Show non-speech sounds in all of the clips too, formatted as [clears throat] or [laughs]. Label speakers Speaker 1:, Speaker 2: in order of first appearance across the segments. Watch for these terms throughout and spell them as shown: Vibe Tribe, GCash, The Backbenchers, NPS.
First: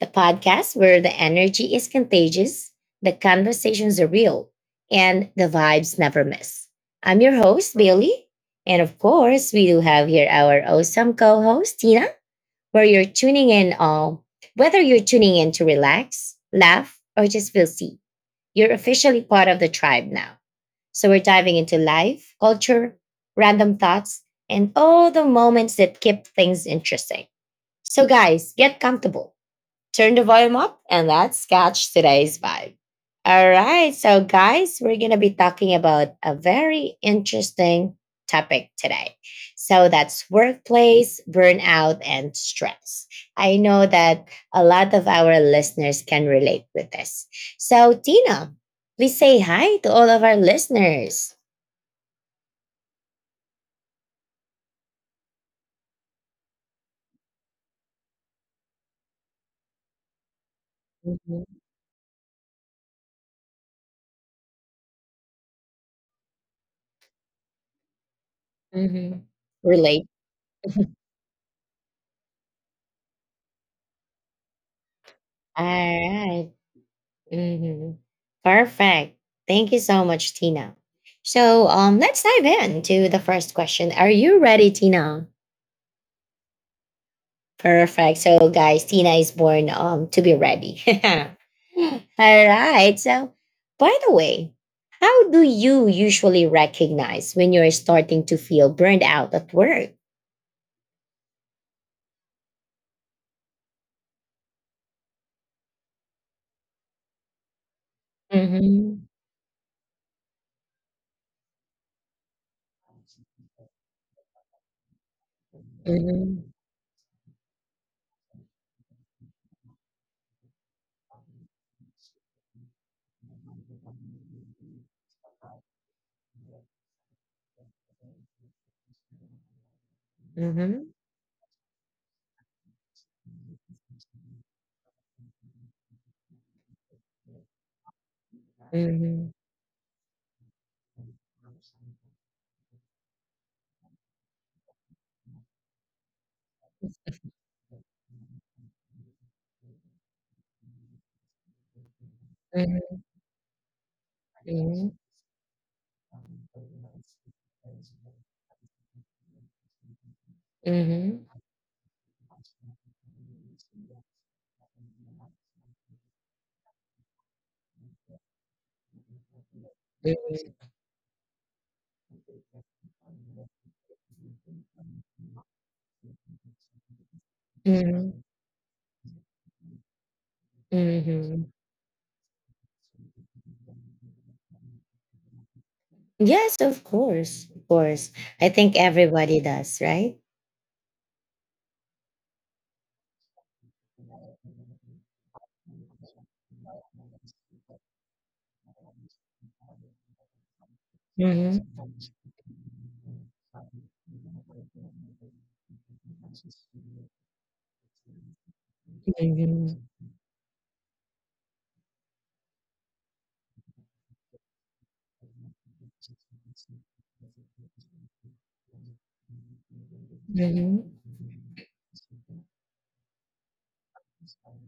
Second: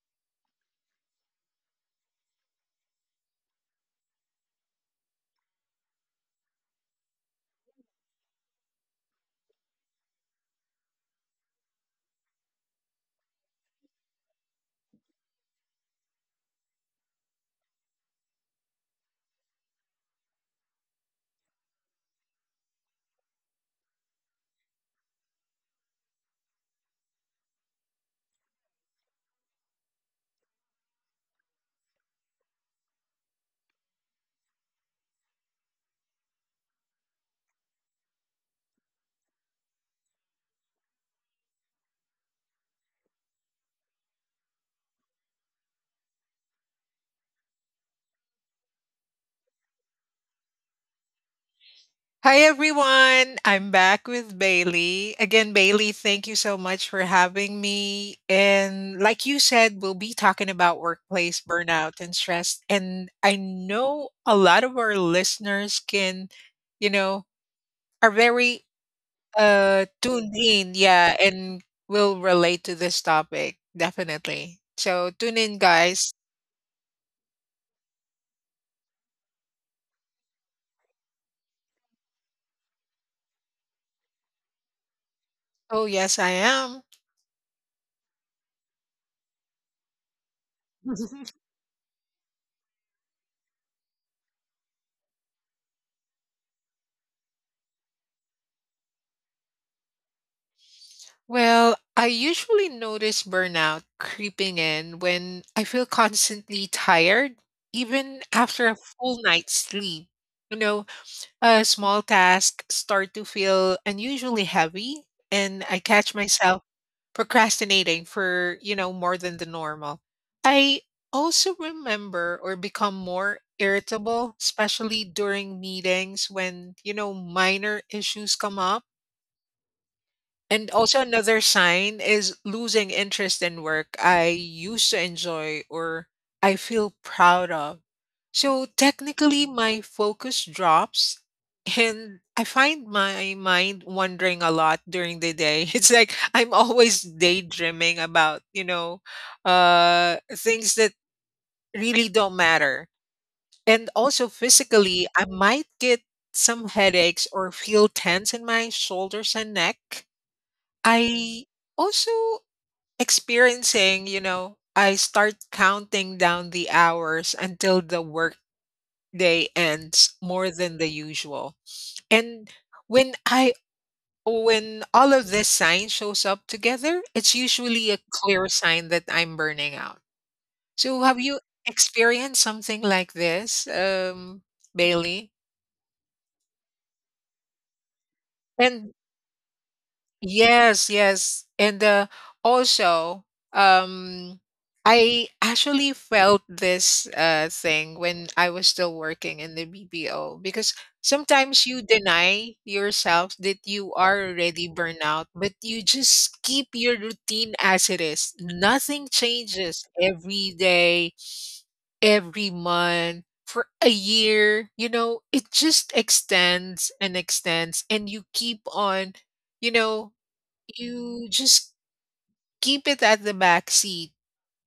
Speaker 1: the podcast where the energy is contagious, the conversations are real, and the vibes never miss. I'm your host, Bailey. And of course, we do have here our awesome co host, Tina, where you're tuning in all. Whether you're tuning in to relax, laugh, or just feel seen, you're officially part of the tribe now. So, we're diving into life, culture, random thoughts, and all the moments that keep things interesting. So, guys, get comfortable, turn the volume up, and let's catch today's vibe. All right. So, guys, we're going to be talking about a very interesting topic today. So, that's workplace, burnout, and stress. I know that a lot of our listeners can relate with this. So, Tina, please say hi to all of our listeners.
Speaker 2: Hi everyone, I'm back with Bailey. Again, Bailey, thank you so much for having me. And like you said, we'll be talking about workplace
Speaker 1: Mhm.
Speaker 2: burnout and stress. And I know a lot of our listeners can, you know, are very
Speaker 1: Mhm. Relate.
Speaker 2: tuned in, yeah, and will relate to this topic, definitely. So tune in,
Speaker 1: All
Speaker 2: guys.
Speaker 1: right. Hmm. Perfect. Thank you so much, Tina. So let's dive into the first question. Are you ready, Tina?
Speaker 2: Oh, yes, I am.
Speaker 1: Perfect. So guys, Tina is born to be ready. [laughs]
Speaker 2: [laughs]
Speaker 1: All right. So by the way, how do you usually recognize when you're starting to feel burned out at work?
Speaker 2: Well, I usually notice burnout creeping in when I feel constantly tired, even after a
Speaker 1: Mm-hmm.
Speaker 2: full night's sleep. You know, a small task start to feel unusually heavy, and I catch
Speaker 1: Mm-hmm.
Speaker 2: myself procrastinating for, more than the normal. I also remember or become more irritable, especially during meetings when, minor issues come up, and
Speaker 1: Mm-hmm.
Speaker 2: also another sign is losing interest in work I used to enjoy or I feel proud of. So
Speaker 1: Mm-hmm.
Speaker 2: technically my focus drops and I find my mind wandering a lot during the day. [laughs] It's like I'm always daydreaming about, things that really don't matter.
Speaker 1: Mm-hmm.
Speaker 2: And also physically I might get some headaches or feel tense in my shoulders and neck.
Speaker 1: Mm-hmm.
Speaker 2: I also experiencing, I start counting down the hours until the work day ends more than the usual. And when I when all of this sign shows up together, it's usually a
Speaker 1: Mm-hmm.
Speaker 2: clear sign that I'm burning out. So have you
Speaker 1: Mm-hmm.
Speaker 2: experienced something like this, Bailey?
Speaker 1: Yes, of course. Of course. I think
Speaker 2: And
Speaker 1: everybody does, right?
Speaker 2: yes, yes. And also, um, I actually felt this thing when I was still working in the BPO, because sometimes
Speaker 1: Mm-hmm.
Speaker 2: you deny yourself that you are already burnout, but you just keep your routine as it is. Nothing
Speaker 1: Mm-hmm.
Speaker 2: changes every day, every month. For a year, it just extends and extends, and you keep on you know
Speaker 1: Mm-hmm.
Speaker 2: you just keep it at the back seat,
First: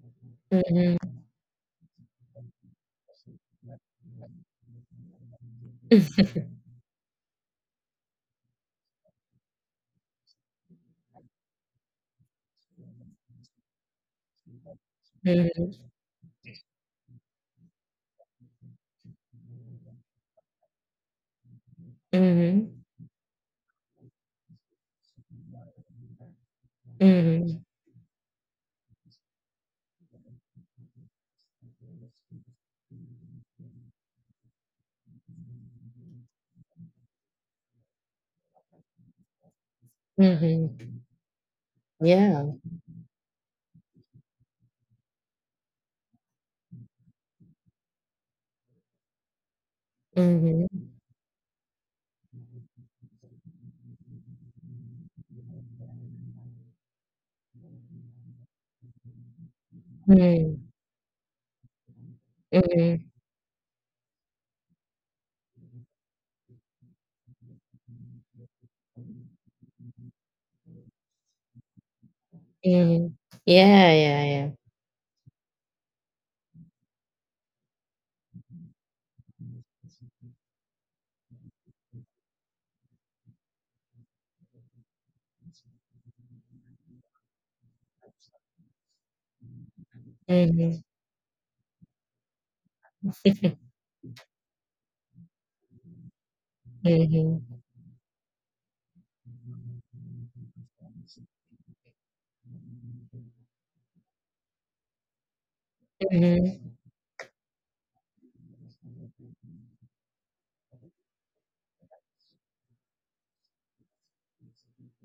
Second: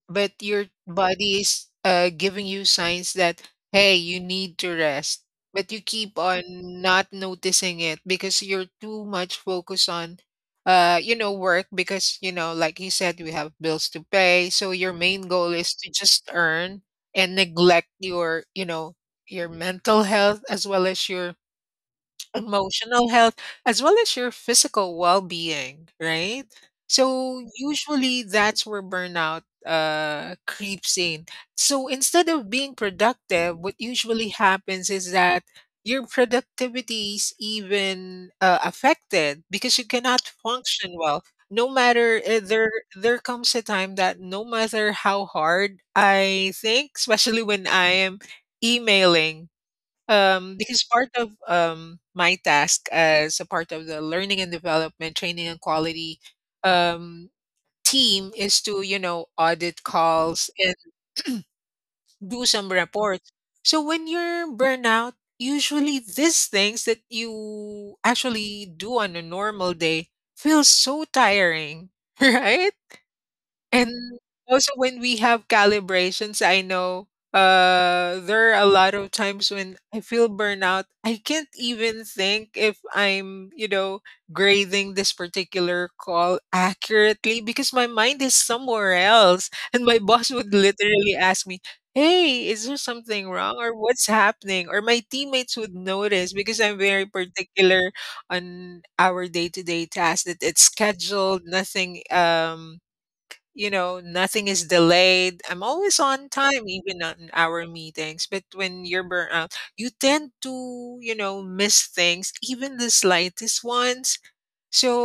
Speaker 2: but your
Speaker 1: Mm-hmm.
Speaker 2: body is giving you signs that, hey, you need to rest. But you keep on not noticing it because you're too much focused on, work. Because, like you said, we have bills to pay. So your main goal is
Speaker 1: Mm-hmm.
Speaker 2: to just earn and neglect your, your mental health as well as your
Speaker 1: Mm-hmm.
Speaker 2: emotional health as well as your physical well-being, right? So
Speaker 1: Mm-hmm.
Speaker 2: usually that's where burnout creeps in. So instead of being productive, what usually happens is that your productivity is even affected because you cannot function
Speaker 1: Mm-hmm.
Speaker 2: well. No matter
Speaker 1: Yeah.
Speaker 2: there There comes a time that no matter how hard I think, especially when I am emailing,
Speaker 1: Mm-hmm.
Speaker 2: because part of, my task as a part of the learning and development, training and quality um, team is to, audit calls
Speaker 1: Mm-hmm.
Speaker 2: and [clears throat] do some reports. So when you're burnout, usually these things that you actually do on a normal day feel so tiring, [laughs] right?
Speaker 1: Mm-hmm. Yeah,
Speaker 2: And
Speaker 1: yeah, yeah.
Speaker 2: also when we have calibrations, I know there are a lot of times when I feel burnout. I can't even think if I'm, grading this particular call accurately because my mind is somewhere else. [laughs] And my boss would
Speaker 1: Mm-hmm.
Speaker 2: literally ask me, "Hey, is there something wrong or what's happening?" Or my teammates would notice because I'm very
Speaker 1: Mm-hmm.
Speaker 2: particular on our day-to-day tasks that it's scheduled, nothing nothing is delayed. I'm always on time,
Speaker 1: Mm-hmm.
Speaker 2: even on our meetings. But when you're burnt out, you tend to, miss things, even the slightest ones.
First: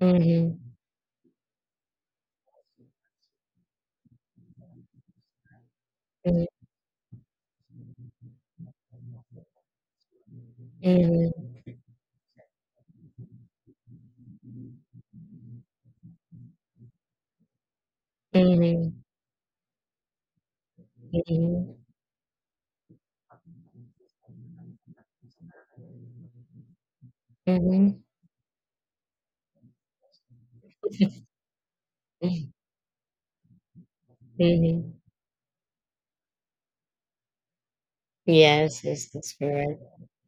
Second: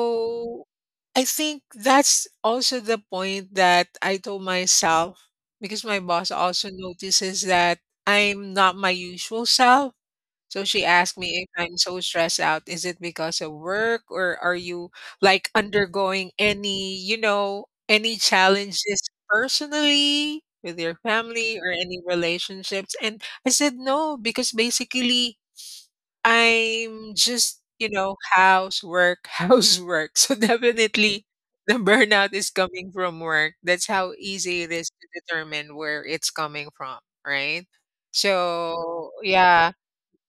Speaker 1: Mm-hmm.
Speaker 2: I think that's also the point that I told myself, because my boss
Speaker 1: Mm-hmm.
Speaker 2: also notices that I'm not my usual self, so she asked me if
Speaker 1: Mm-hmm.
Speaker 2: I'm so stressed out. Is it because of work, or are you like undergoing any, any
Speaker 1: Mm-hmm.
Speaker 2: challenges personally with your family or any relationships? And I said no, because basically I'm just,
Speaker 1: Mm-hmm.
Speaker 2: housework, [laughs] housework. So definitely the burnout is coming from work. That's how easy it is
Speaker 1: Mm-hmm.
Speaker 2: to determine where it's coming from, right?
Speaker 1: Yes, yes,
Speaker 2: So
Speaker 1: that's
Speaker 2: yeah,
Speaker 1: correct.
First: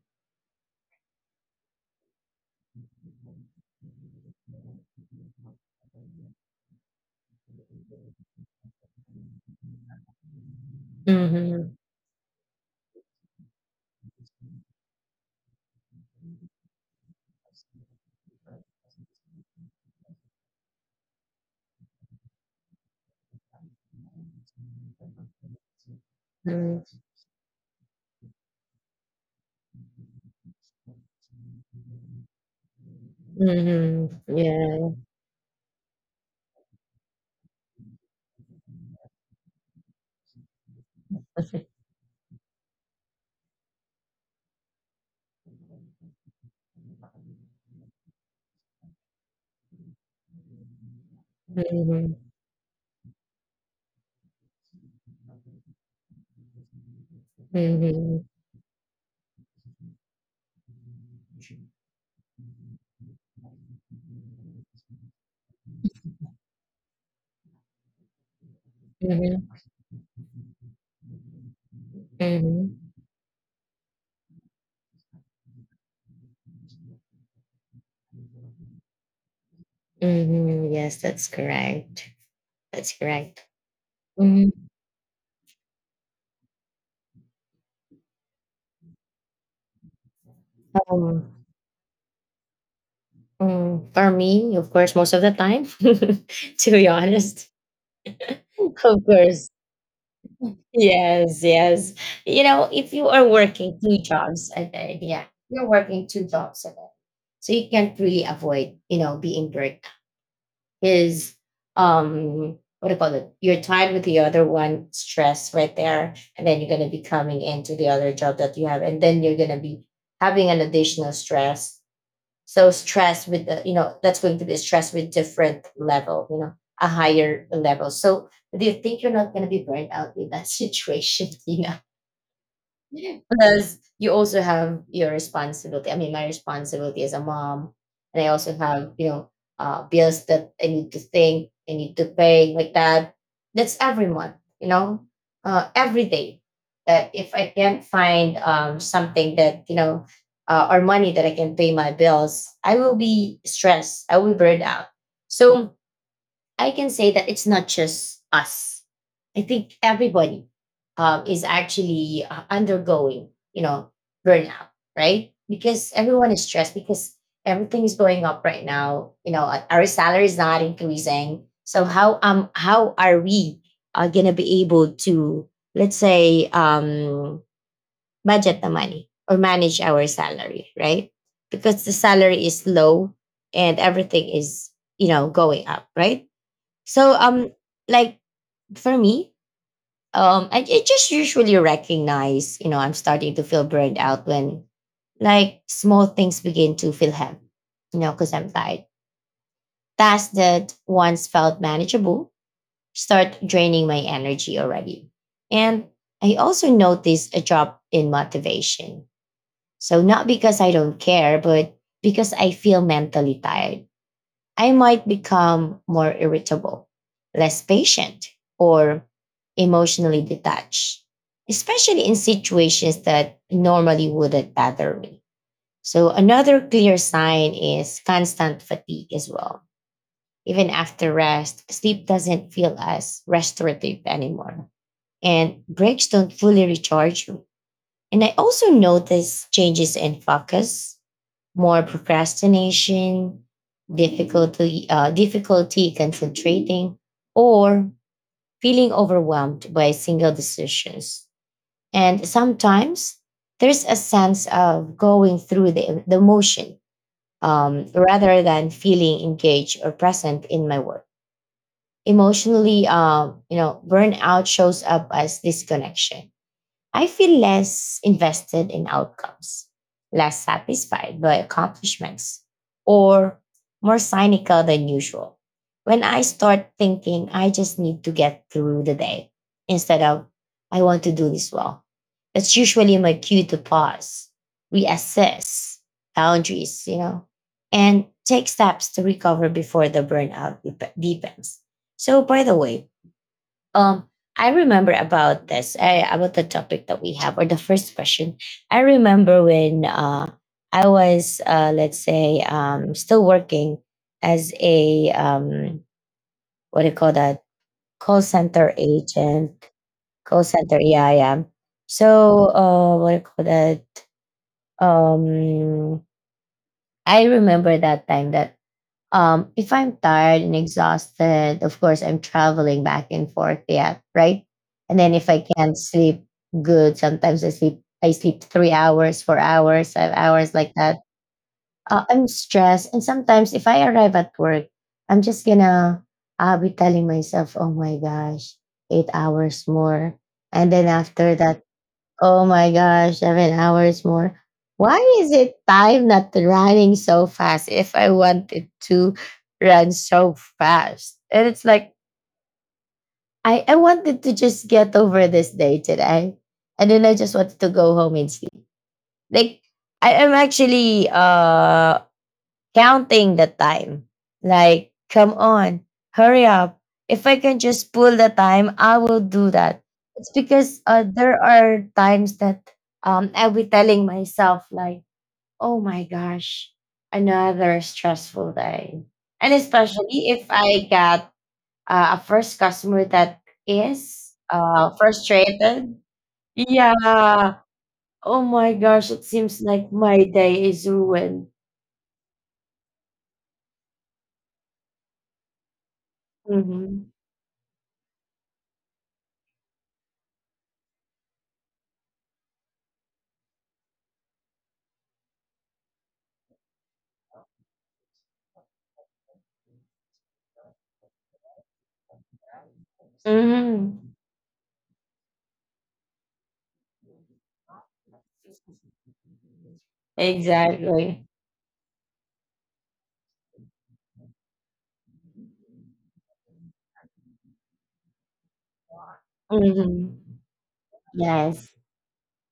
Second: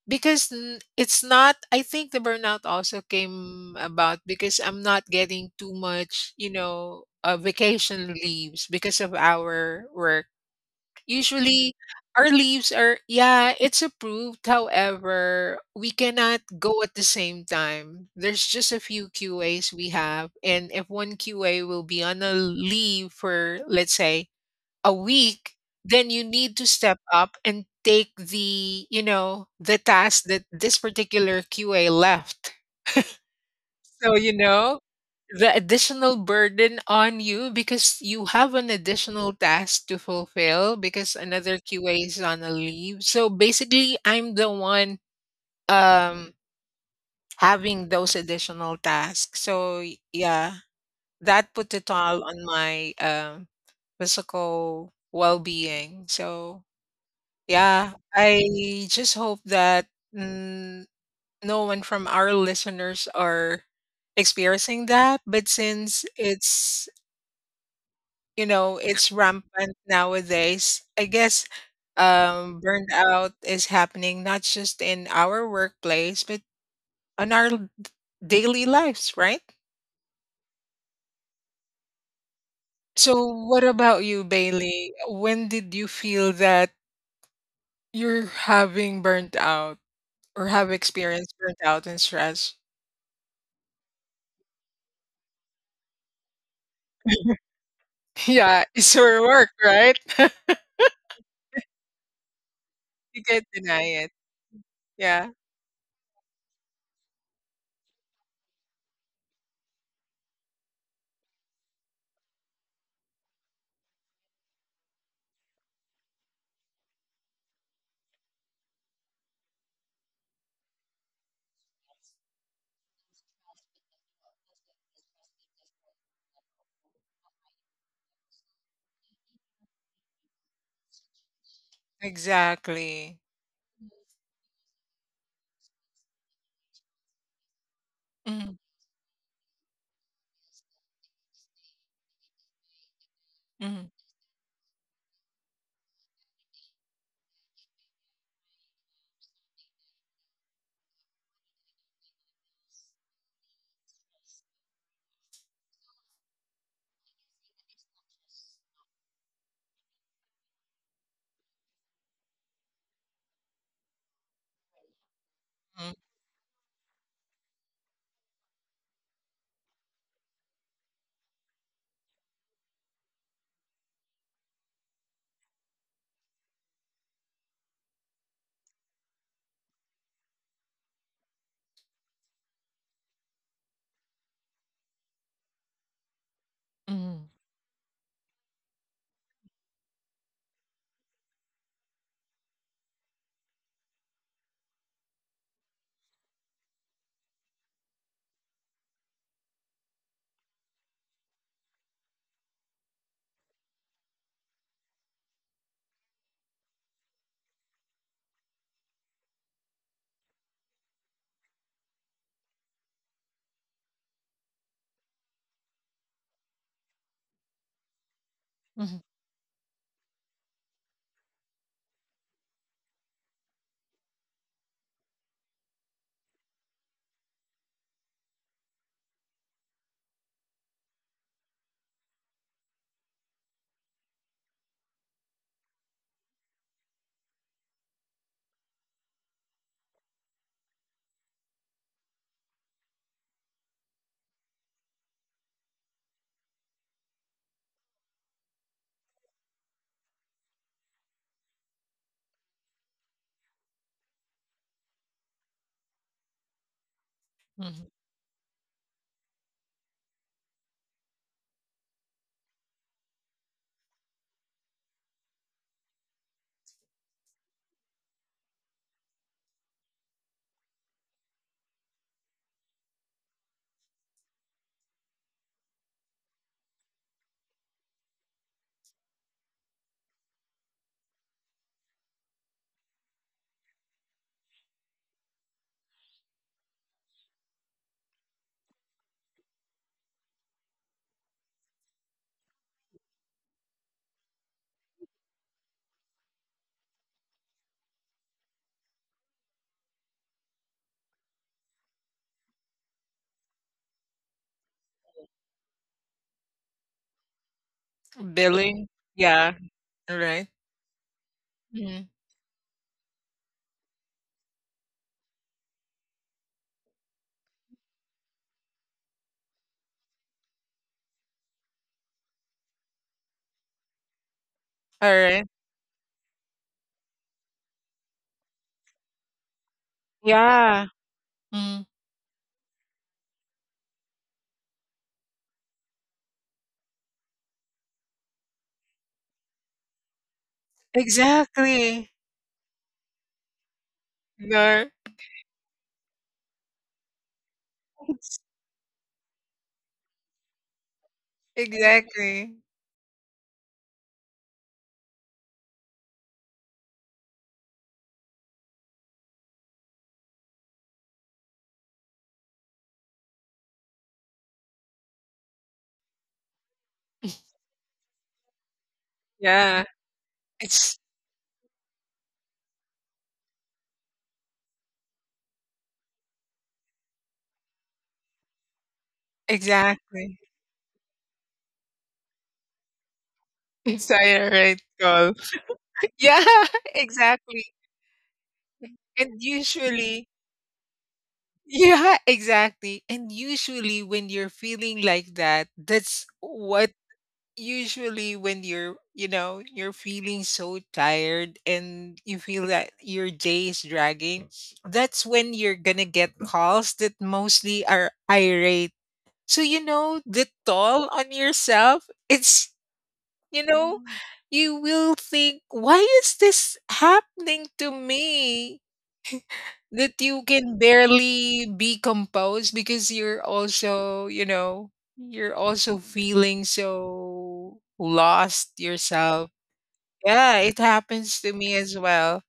Speaker 2: because it's not, I think the burnout also came about because I'm not getting too much, vacation leaves because of our work.
Speaker 1: Mm-hmm.
Speaker 2: Usually our leaves are, yeah, it's approved, however we cannot go at the same time. There's just a few QAs we have, and if one QA will be on a leave for let's say a week, then you need to step up and take the, the task that this particular QA left. So,
Speaker 1: Mm-hmm. Yeah.
Speaker 2: the additional burden on you because you have an additional task to fulfill because another QA is on a leave. So basically, I'm the one um having those additional tasks. So yeah, that put a
Speaker 1: Mhm,
Speaker 2: toll on my physical well-being. So yeah,
Speaker 1: mhm,
Speaker 2: I just hope that mm, no one from our listeners are experiencing that. But since it's, it's
Speaker 1: mhm,
Speaker 2: rampant nowadays, I guess
Speaker 1: mhm,
Speaker 2: burnout is happening not just in our workplace, but on our daily lives, right?
Speaker 1: mhm. Yes, that's correct. That's
Speaker 2: So,
Speaker 1: correct.
Speaker 2: what about you,
Speaker 1: Mm.
Speaker 2: Bailey? When did you feel that you're having burnt out or have
Speaker 1: Um,
Speaker 2: experienced burnt out and stress?
Speaker 1: for me, of course, most of the time, [laughs] to be honest,
Speaker 2: [laughs] Yeah, it's
Speaker 1: of
Speaker 2: your
Speaker 1: course.
Speaker 2: work, right? [laughs]
Speaker 1: Yes, yes. You know, if you
Speaker 2: You
Speaker 1: are
Speaker 2: can't
Speaker 1: working
Speaker 2: deny
Speaker 1: two
Speaker 2: it.
Speaker 1: jobs a day, yeah,
Speaker 2: Yeah,
Speaker 1: you're working two jobs a day, so you can't really avoid, you know, being burnt his what do you call it? Your time with the other one stress right there. And then you're gonna be coming into the other job that you have. And then you're gonna be having an additional stress. So stress with the, you know, that's going to be stress with different level, you know, a higher level. So do you think you're not gonna be burned out with that [laughs] situation, Tina?
Speaker 2: exactly.
Speaker 1: Plus, you also have your responsibility. I mean, my responsibility as a mom, and I also
Speaker 2: Mhm,
Speaker 1: have you know bills that I need to think, I need to pay, like that. That's
Speaker 2: mhm,
Speaker 1: every month, you know, every day. That if I can't find something that you know or money that I can pay my bills, I will be stressed. I will burn out. So I can say that it's not just us. I think everybody is actually undergoing, you know, burnout, right? Because
Speaker 2: mhm,
Speaker 1: everyone is stressed because everything is going up right now. You know, our salary is not increasing. So how are we gonna be able to let's say budget the money or manage our salary, right? Because the salary is low and everything is you know going up, right? So
Speaker 2: mhm,
Speaker 1: um like for me, I just usually recognize, you know, I'm starting to feel burned out when like small things begin to feel heavy, you know, because I'm tired. Tasks that once felt manageable start draining my energy already. And I also notice a drop in motivation. So not because I don't care, but because I feel mentally tired I might become more irritable, less patient,
Speaker 2: mhm,
Speaker 1: or emotionally detached, especially in situations that normally wouldn't bother me. So, another clear sign is constant fatigue as well. Even after rest, sleep doesn't feel as restorative anymore, and breaks don't fully recharge you. And I also notice changes in focus, more procrastination, difficulty concentrating, or feeling overwhelmed by single decisions. And sometimes there's a sense of going through the motion
Speaker 2: mhm.
Speaker 1: rather than feeling engaged or present in my work. Emotionally, you know, burnout shows up as disconnection. I feel less invested in outcomes, less satisfied by accomplishments, or more cynical than usual. When I start thinking I just need to get through the day instead of I want to do this well, that's usually my cue to pause, reassess boundaries, you know, and take steps to recover before the burnout deepens. So, by the way, um, I remember about this, about the topic that we have, or the first question. I remember when I was, let's say, still working as a, what do you call that, call center
Speaker 2: Billing. Yeah.
Speaker 1: agent,
Speaker 2: All
Speaker 1: call
Speaker 2: right.
Speaker 1: center, yeah, yeah. So,
Speaker 2: Mhm.
Speaker 1: what do you call that? Um, I remember that time that if I'm tired and exhausted, of course, I'm traveling back and forth yet, right? And then
Speaker 2: All
Speaker 1: if I
Speaker 2: right.
Speaker 1: can't sleep good, sometimes I sleep 3 hours, 4 hours, 5 hours like
Speaker 2: Yeah.
Speaker 1: that.
Speaker 2: Mhm.
Speaker 1: I'm stressed. And sometimes if I arrive at work, I'm just gonna, I'll be telling myself, oh my gosh, 8 hours more. And then after that,
Speaker 2: Exactly.
Speaker 1: oh my gosh, 7 hours more.
Speaker 2: No.
Speaker 1: Why is it time not running so fast if I
Speaker 2: It's
Speaker 1: wanted to run so fast? And it's like,
Speaker 2: exactly.
Speaker 1: I wanted to just get over this day today. And then I just wanted to go home and sleep. Like, I am actually counting the time. Like, come on, hurry up. If I can just pull the time, I will do that.
Speaker 2: Yeah.
Speaker 1: It's because
Speaker 2: It's
Speaker 1: there are times that I'll be telling myself, like, oh my gosh, another stressful day. And especially
Speaker 2: exactly.
Speaker 1: if
Speaker 2: [laughs]
Speaker 1: I got a first customer that
Speaker 2: It's
Speaker 1: is
Speaker 2: a right call.
Speaker 1: frustrated.
Speaker 2: [laughs] Yeah, [laughs]
Speaker 1: Yeah.
Speaker 2: exactly.
Speaker 1: Oh my gosh, it
Speaker 2: And
Speaker 1: seems like my
Speaker 2: usually
Speaker 1: day is ruined.
Speaker 2: yeah, exactly. And usually when you're feeling like that, that's what
Speaker 1: Mhm.
Speaker 2: usually when you're, you're feeling so tired and you feel that your day is dragging, that's when you're gonna get calls that mostly are irate. So, the toll on yourself, it's, Mm,
Speaker 1: Mhm.
Speaker 2: you will think, why is this happening to me? That you can
Speaker 1: Exactly.
Speaker 2: barely be composed because you're also, you're also feeling so lost yourself.
Speaker 1: Mhm.
Speaker 2: Yeah, it happens to
Speaker 1: Yes.
Speaker 2: me as well.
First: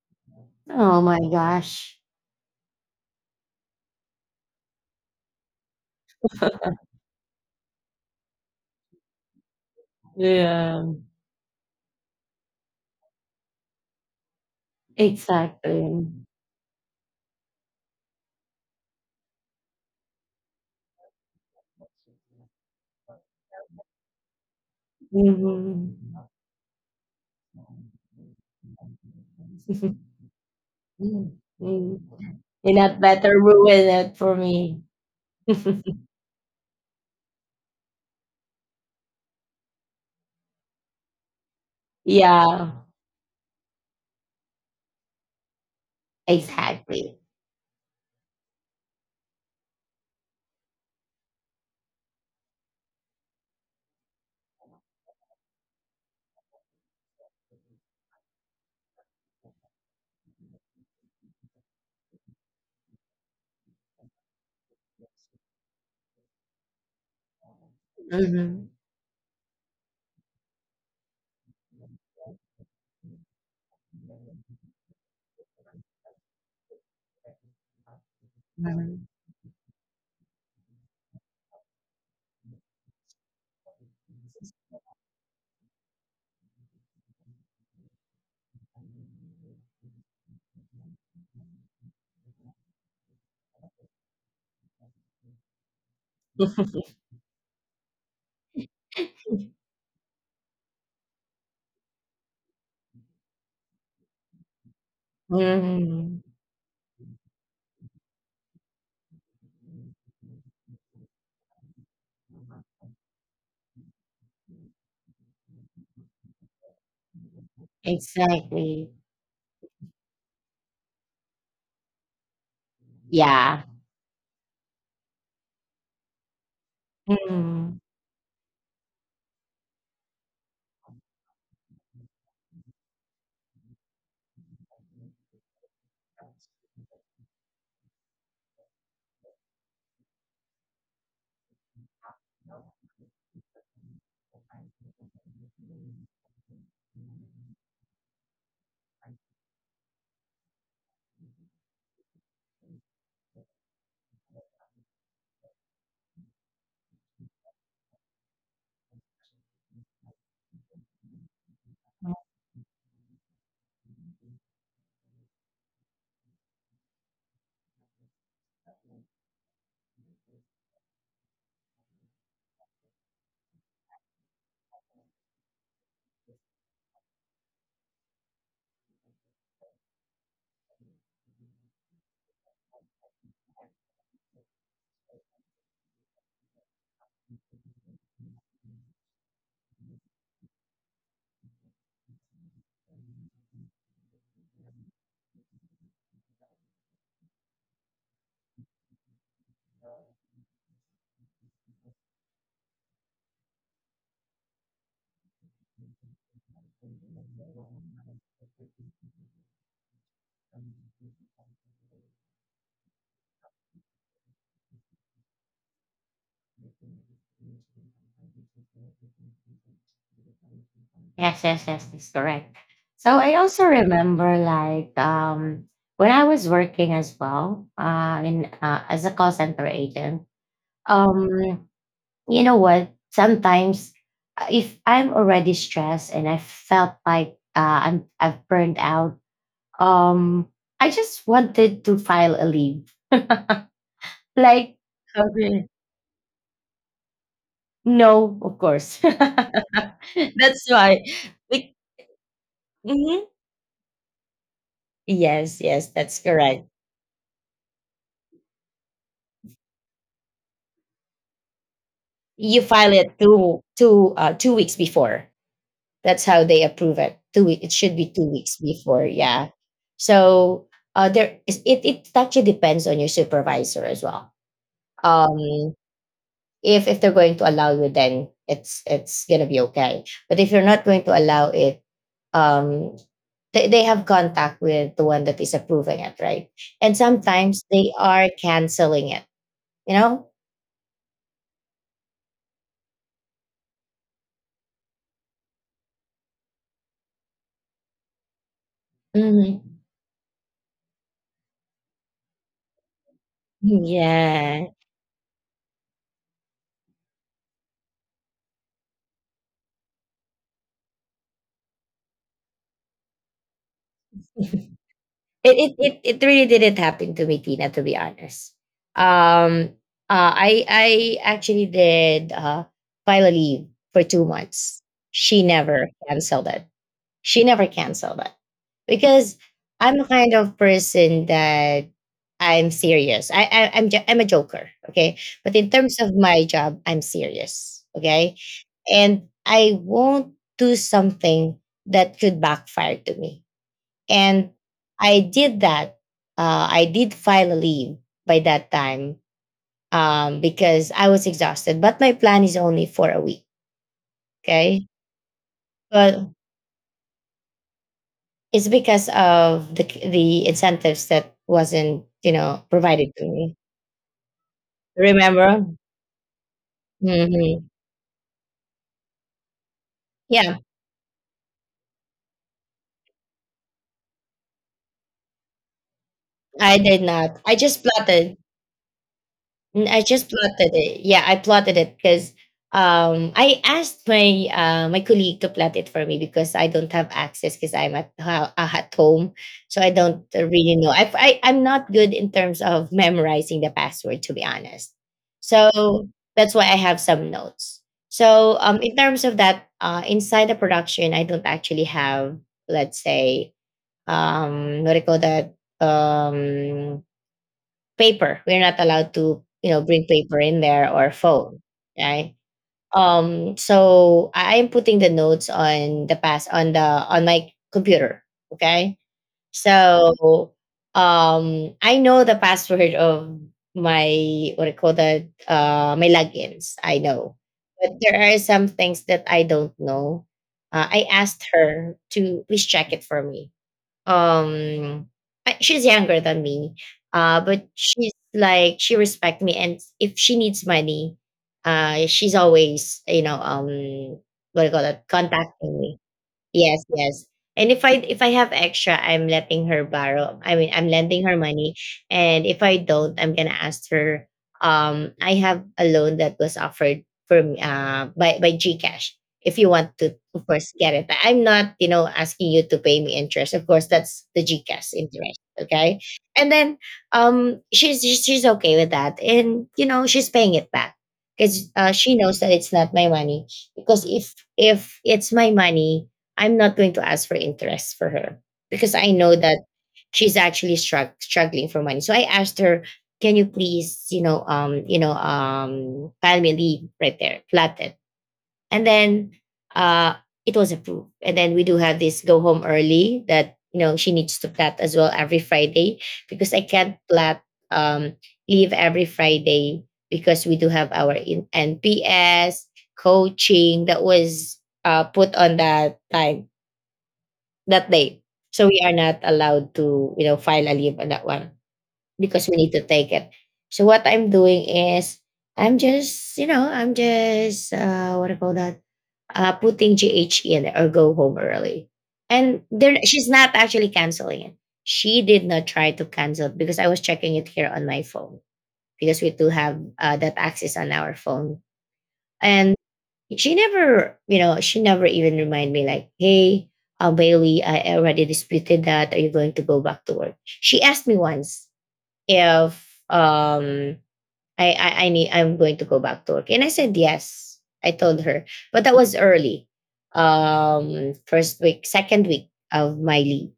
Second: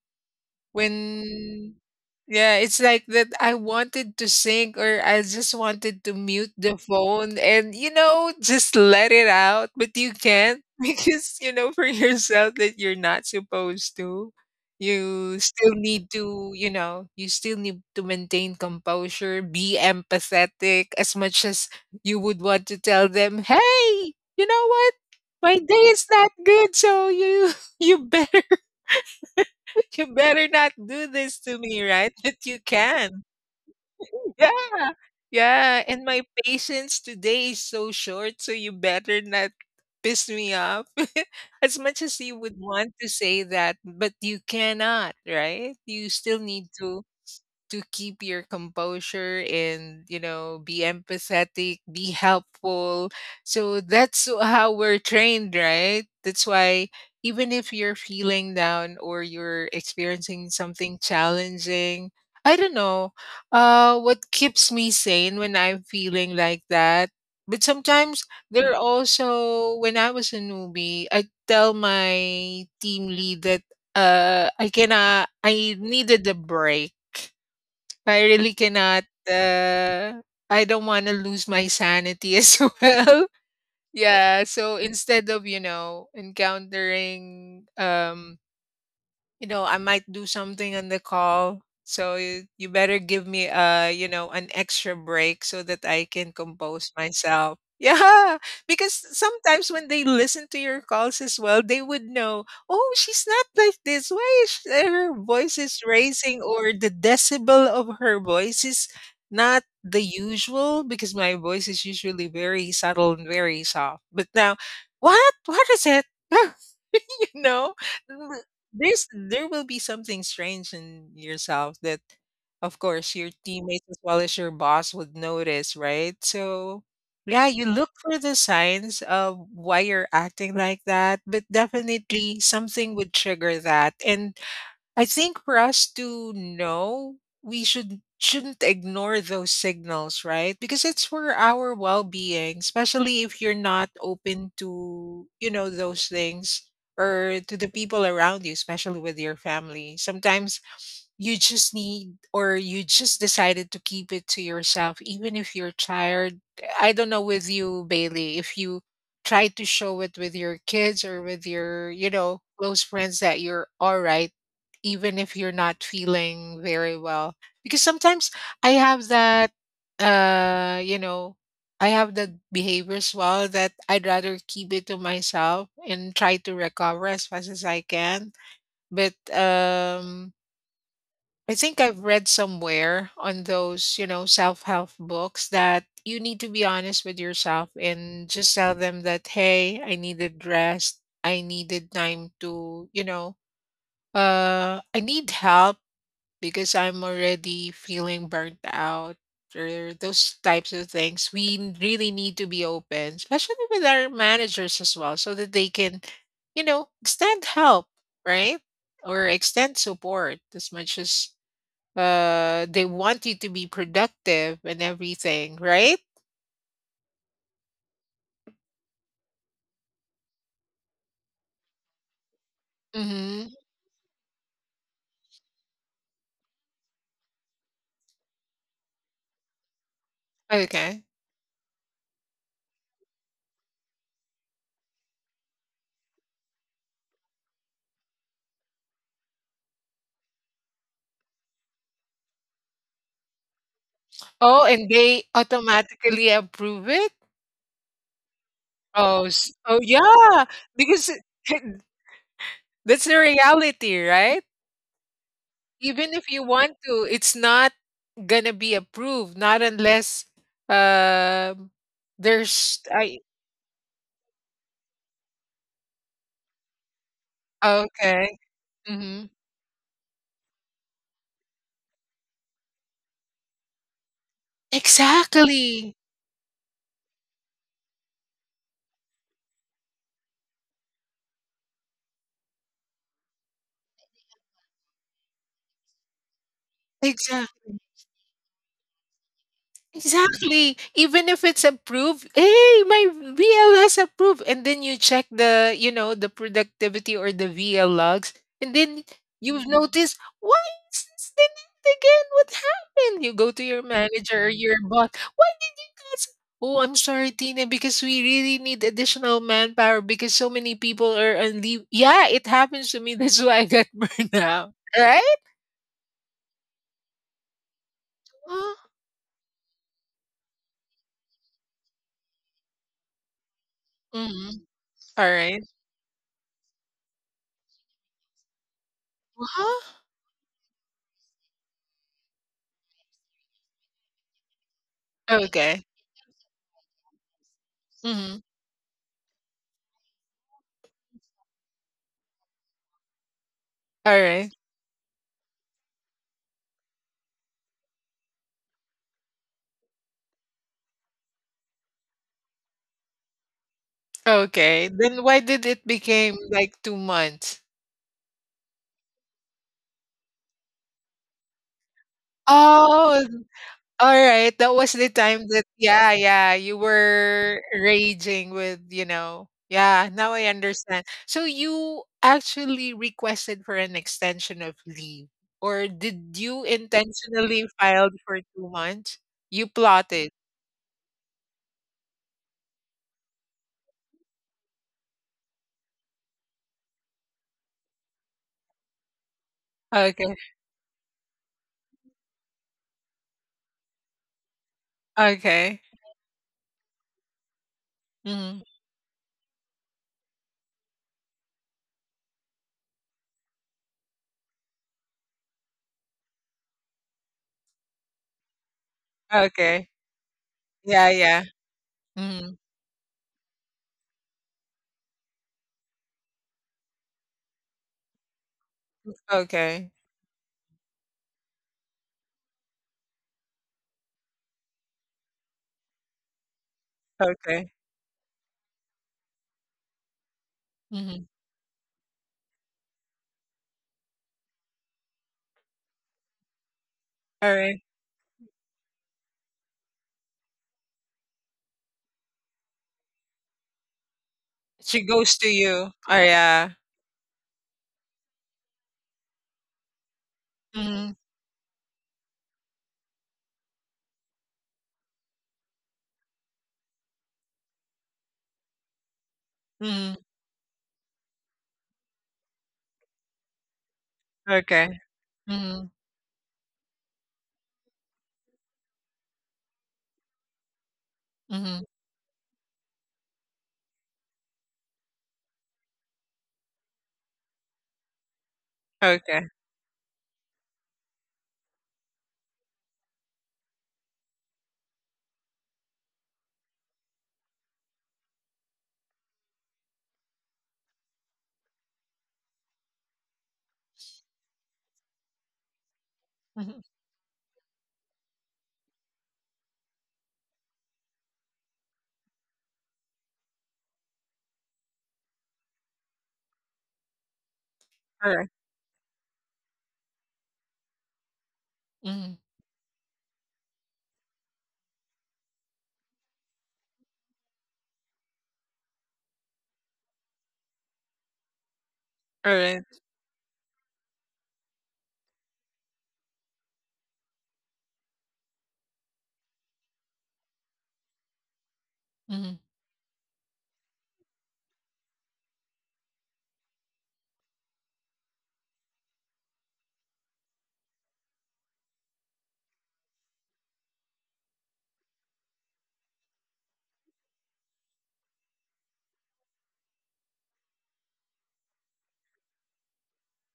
Speaker 1: Oh my
Speaker 2: When
Speaker 1: gosh.
Speaker 2: yeah, it's like that I wanted to sing or I just wanted to mute the phone and, just let it out, but you can't [laughs]
Speaker 1: Yeah.
Speaker 2: because you know for yourself that you're not supposed to. You still
Speaker 1: Exactly.
Speaker 2: need to, you still need to maintain composure, be empathetic as much as you would want to tell them, "Hey, you know what? My day
Speaker 1: Mhm.
Speaker 2: is not good, so you [laughs] you better not do
Speaker 1: Mm,
Speaker 2: this to me,
Speaker 1: mm.
Speaker 2: right?" [laughs] But
Speaker 1: [laughs]
Speaker 2: you
Speaker 1: You not
Speaker 2: can.
Speaker 1: better ruin it for me.
Speaker 2: Yeah. Yeah. And
Speaker 1: [laughs]
Speaker 2: my patience today is so short, so you better not piss me off. [laughs] as much as you would
Speaker 1: Yeah,
Speaker 2: want to say that, but you cannot, right? You still need to
Speaker 1: exactly.
Speaker 2: keep your composure and, you know, be empathetic, be helpful. So that's how we're trained, right? That's why even if you're feeling down or you're experiencing something challenging, I don't know what keeps me sane when I'm feeling like that. But sometimes
Speaker 1: Hmm.
Speaker 2: there are also when I was a newbie, I tell my team lead that, I cannot, I needed a break. I really cannot, uh, I don't wanna lose my sanity as [laughs] well. Yeah, so instead of, encountering, I might do something on the call. So you, better give me a, an extra break so that I can compose myself. [laughs] Yeah, because sometimes when they listen to your calls as well, they would know, oh, she's not like this. Why is her voice is
Speaker 1: Hmm. [laughs]
Speaker 2: raising, or the decibel of her voice is not the usual, because my voice is usually very subtle and very soft. But now, what? What is it? [laughs] [laughs] you know, Mm,
Speaker 1: Exactly.
Speaker 2: there will be something strange in yourself that, of course, your
Speaker 1: Yeah.
Speaker 2: teammates as well as your boss would notice, right? So, yeah, you
Speaker 1: Mhm.
Speaker 2: look for the signs of why you're acting like that, but definitely something would trigger that. And I think for us to know, we shouldn't ignore those signals, right? Because it's for our well-being, especially if you're not open to, those things or to the people around you, especially with your family. Sometimes you just need or you just decided to keep it to yourself even if you're tired. I don't know with you, Bailey, if you try to show it with your kids or with your, close friends that you're all right even if you're not feeling very well, because sometimes I have that uh you know I have that behavior as well, that I'd rather keep it to myself and try to recover as fast as I can. But I think I've read somewhere on those, self-help books that you need to be honest with yourself and just tell them that hey, I needed rest, I needed time to, I need help because I'm already feeling burnt out, or those types of things. We really need to be open, especially with our managers as well, so that they can, you know, extend help, right? Or extend support as much as they want you to be productive and everything, right?
Speaker 1: Yes, yes, yes, that's correct. So I
Speaker 2: Mm-hmm.
Speaker 1: also remember like when I was working as well, in as a call center agent.
Speaker 2: Okay.
Speaker 1: Um you know what, sometimes if I'm already stressed and I felt like I've burned out, um I just wanted to file a leave. [laughs]
Speaker 2: Oh,
Speaker 1: Like
Speaker 2: and they
Speaker 1: okay.
Speaker 2: automatically approve it?
Speaker 1: No, of course. [laughs]
Speaker 2: Oh, oh yeah,
Speaker 1: That's why.
Speaker 2: because
Speaker 1: Be-.
Speaker 2: [laughs] that's the
Speaker 1: Mhm.
Speaker 2: reality, right?
Speaker 1: Yes, yes,
Speaker 2: Even
Speaker 1: that's
Speaker 2: if you
Speaker 1: correct.
Speaker 2: want to, it's not gonna be approved, not unless um
Speaker 1: You
Speaker 2: there's
Speaker 1: file it
Speaker 2: I.
Speaker 1: 2 weeks before. That's how they approve it. 2 week. It should be two
Speaker 2: Okay.
Speaker 1: weeks before.
Speaker 2: Hmm.
Speaker 1: Yeah. So there is it. It actually depends on your supervisor as well. Um,
Speaker 2: Exactly.
Speaker 1: if they're going to allow you then it's gonna be okay but if you're not going to allow it um they have contact with the one that is approving it right and sometimes
Speaker 2: Exactly.
Speaker 1: they are canceling it you know.
Speaker 2: Exactly. Even if it's approved, hey, my VL has approved. And then you check the, you know, the productivity or the VL logs. And then
Speaker 1: Hmm.
Speaker 2: you've noticed, why is this denied again? What happened? You go to your manager or
Speaker 1: Yeah.
Speaker 2: your boss. Why? Yes. Oh, I'm sorry, Tina, because we really need additional manpower because so many people are on leave. Yeah, it happens to me. [laughs] That's why I got [laughs] burnout. Right?
Speaker 1: [laughs] it it really didn't happen to me, Tina. To be honest,
Speaker 2: Uh,
Speaker 1: um, I actually did file a leave for two
Speaker 2: hmm.
Speaker 1: months.
Speaker 2: All
Speaker 1: She
Speaker 2: right.
Speaker 1: never canceled it. She never canceled it. Because I'm
Speaker 2: Uh-huh.
Speaker 1: the kind of person that I'm serious. I'm a joker, okay. But in
Speaker 2: Okay.
Speaker 1: terms of my job, I'm serious,
Speaker 2: Mm-hmm.
Speaker 1: okay. And I won't do something that could backfire to me.
Speaker 2: All right.
Speaker 1: And I did that. I did file a leave by that time because I was exhausted. But my plan is only for a week,
Speaker 2: Okay.
Speaker 1: okay.
Speaker 2: Then why did it
Speaker 1: But
Speaker 2: become like 2 months?
Speaker 1: it's because of the incentives that wasn't, you know, provided to
Speaker 2: Oh,
Speaker 1: me.
Speaker 2: alright, that was the time that,
Speaker 1: Remember?
Speaker 2: yeah, yeah, you
Speaker 1: Hmm.
Speaker 2: were raging with, you know, yeah, now I
Speaker 1: Yeah,
Speaker 2: understand. So you actually requested for an extension of leave, or did you
Speaker 1: I did not. I
Speaker 2: intentionally
Speaker 1: just
Speaker 2: filed
Speaker 1: plotted.
Speaker 2: for 2 months? You
Speaker 1: I
Speaker 2: plotted.
Speaker 1: just plotted it. Yeah, I plotted it because I asked my colleague to plot it for me because I don't have access because I'm at at home, so I don't
Speaker 2: Okay,
Speaker 1: really know. I'm not good in terms of memorizing the password to be honest.
Speaker 2: okay.
Speaker 1: So that's why I have some notes. So
Speaker 2: Mhm,
Speaker 1: in terms of that, inside the production, I don't actually have let's say what do you call that paper. We're not allowed to, you know,
Speaker 2: okay.
Speaker 1: bring paper in there
Speaker 2: Yeah,
Speaker 1: or
Speaker 2: yeah.
Speaker 1: phone, right?
Speaker 2: Mhm,
Speaker 1: So I am putting the notes on the pass on the on my computer. Okay,
Speaker 2: okay,
Speaker 1: so I know the password of my what I call that my logins. I know,
Speaker 2: okay.
Speaker 1: but there are some things that I don't know. I
Speaker 2: Mhm,
Speaker 1: asked her to please check it for me. um she's younger than me but
Speaker 2: alright.
Speaker 1: she's like she respects me and if she needs money she's always you know what do you call
Speaker 2: She
Speaker 1: that
Speaker 2: goes to
Speaker 1: contacting
Speaker 2: you.
Speaker 1: me.
Speaker 2: Oh, yeah.
Speaker 1: Yes, yes. And if I have extra, I'm letting her borrow. I mean, I'm
Speaker 2: Mhm,
Speaker 1: lending her money. And if I don't, I'm gonna ask her. I have a loan that was offered for me by GCash. If you want to,
Speaker 2: mhm,
Speaker 1: of course, get it. But I'm not, you know, asking you to pay me interest. Of course, that's the GCash
Speaker 2: okay.
Speaker 1: interest.
Speaker 2: Mhm,
Speaker 1: Okay. And then she's okay with that, and you know, she's paying it back because
Speaker 2: mhm,
Speaker 1: she knows that it's not my money. Because if it's my money, I'm not going to ask for interest for her because I know
Speaker 2: okay.
Speaker 1: that struggling for money. So I asked her, "Can you please, file me a leave right there, flat it." And then uh, it was approved. And then we do have this go home early that you know she needs to flat as well every Friday because I
Speaker 2: Mhm.
Speaker 1: can't flat um, leave every Friday because we do have our NPS coaching that was put on that time that day.
Speaker 2: Alright.
Speaker 1: So we are not allowed to, you know, file a leave on that one
Speaker 2: Mhm.
Speaker 1: because we need to take it. So what I'm doing is I'm just what do you call that? Putting GH in or go home early. And there
Speaker 2: Alright.
Speaker 1: she's not actually canceling it. She did not try to cancel because I was checking it here on my phone because we do have that access on our phone.
Speaker 2: Mhm.
Speaker 1: And she never, you know, she never even remind me like, hey, Bailey, I already disputed that. Are you going to go back to work? She asked me once if um I'm going to go back to work, and I said yes. I told her, but that was early, first week, second week of my leave.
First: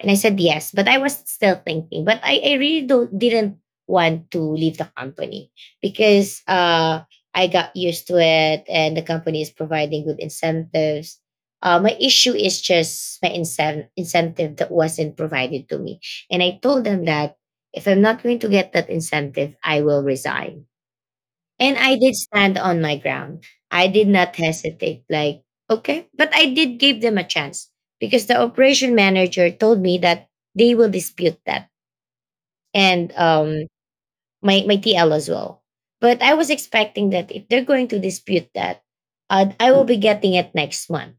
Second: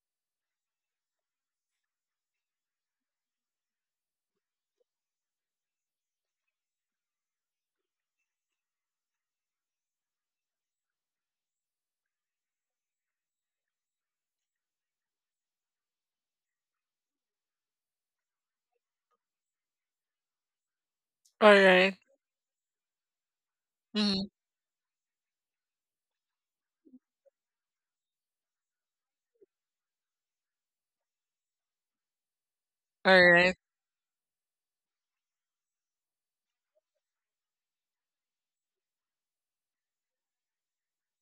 Speaker 1: And I said yes, but I was still thinking. But I really don't, didn't want to leave the company because I got used to it and the company is providing good incentives. My issue is just my incentive that wasn't provided to me. And I told them that if I'm not going to get that incentive, I will resign. And I
Speaker 2: Alright.
Speaker 1: did stand on my ground. I did
Speaker 2: Mhm.
Speaker 1: not hesitate, like, okay. But I did give them a chance because the operation manager told me that they will dispute that, and
Speaker 2: Alright.
Speaker 1: my TL as well. But I was expecting that if they're going to dispute that, I will be getting it next month,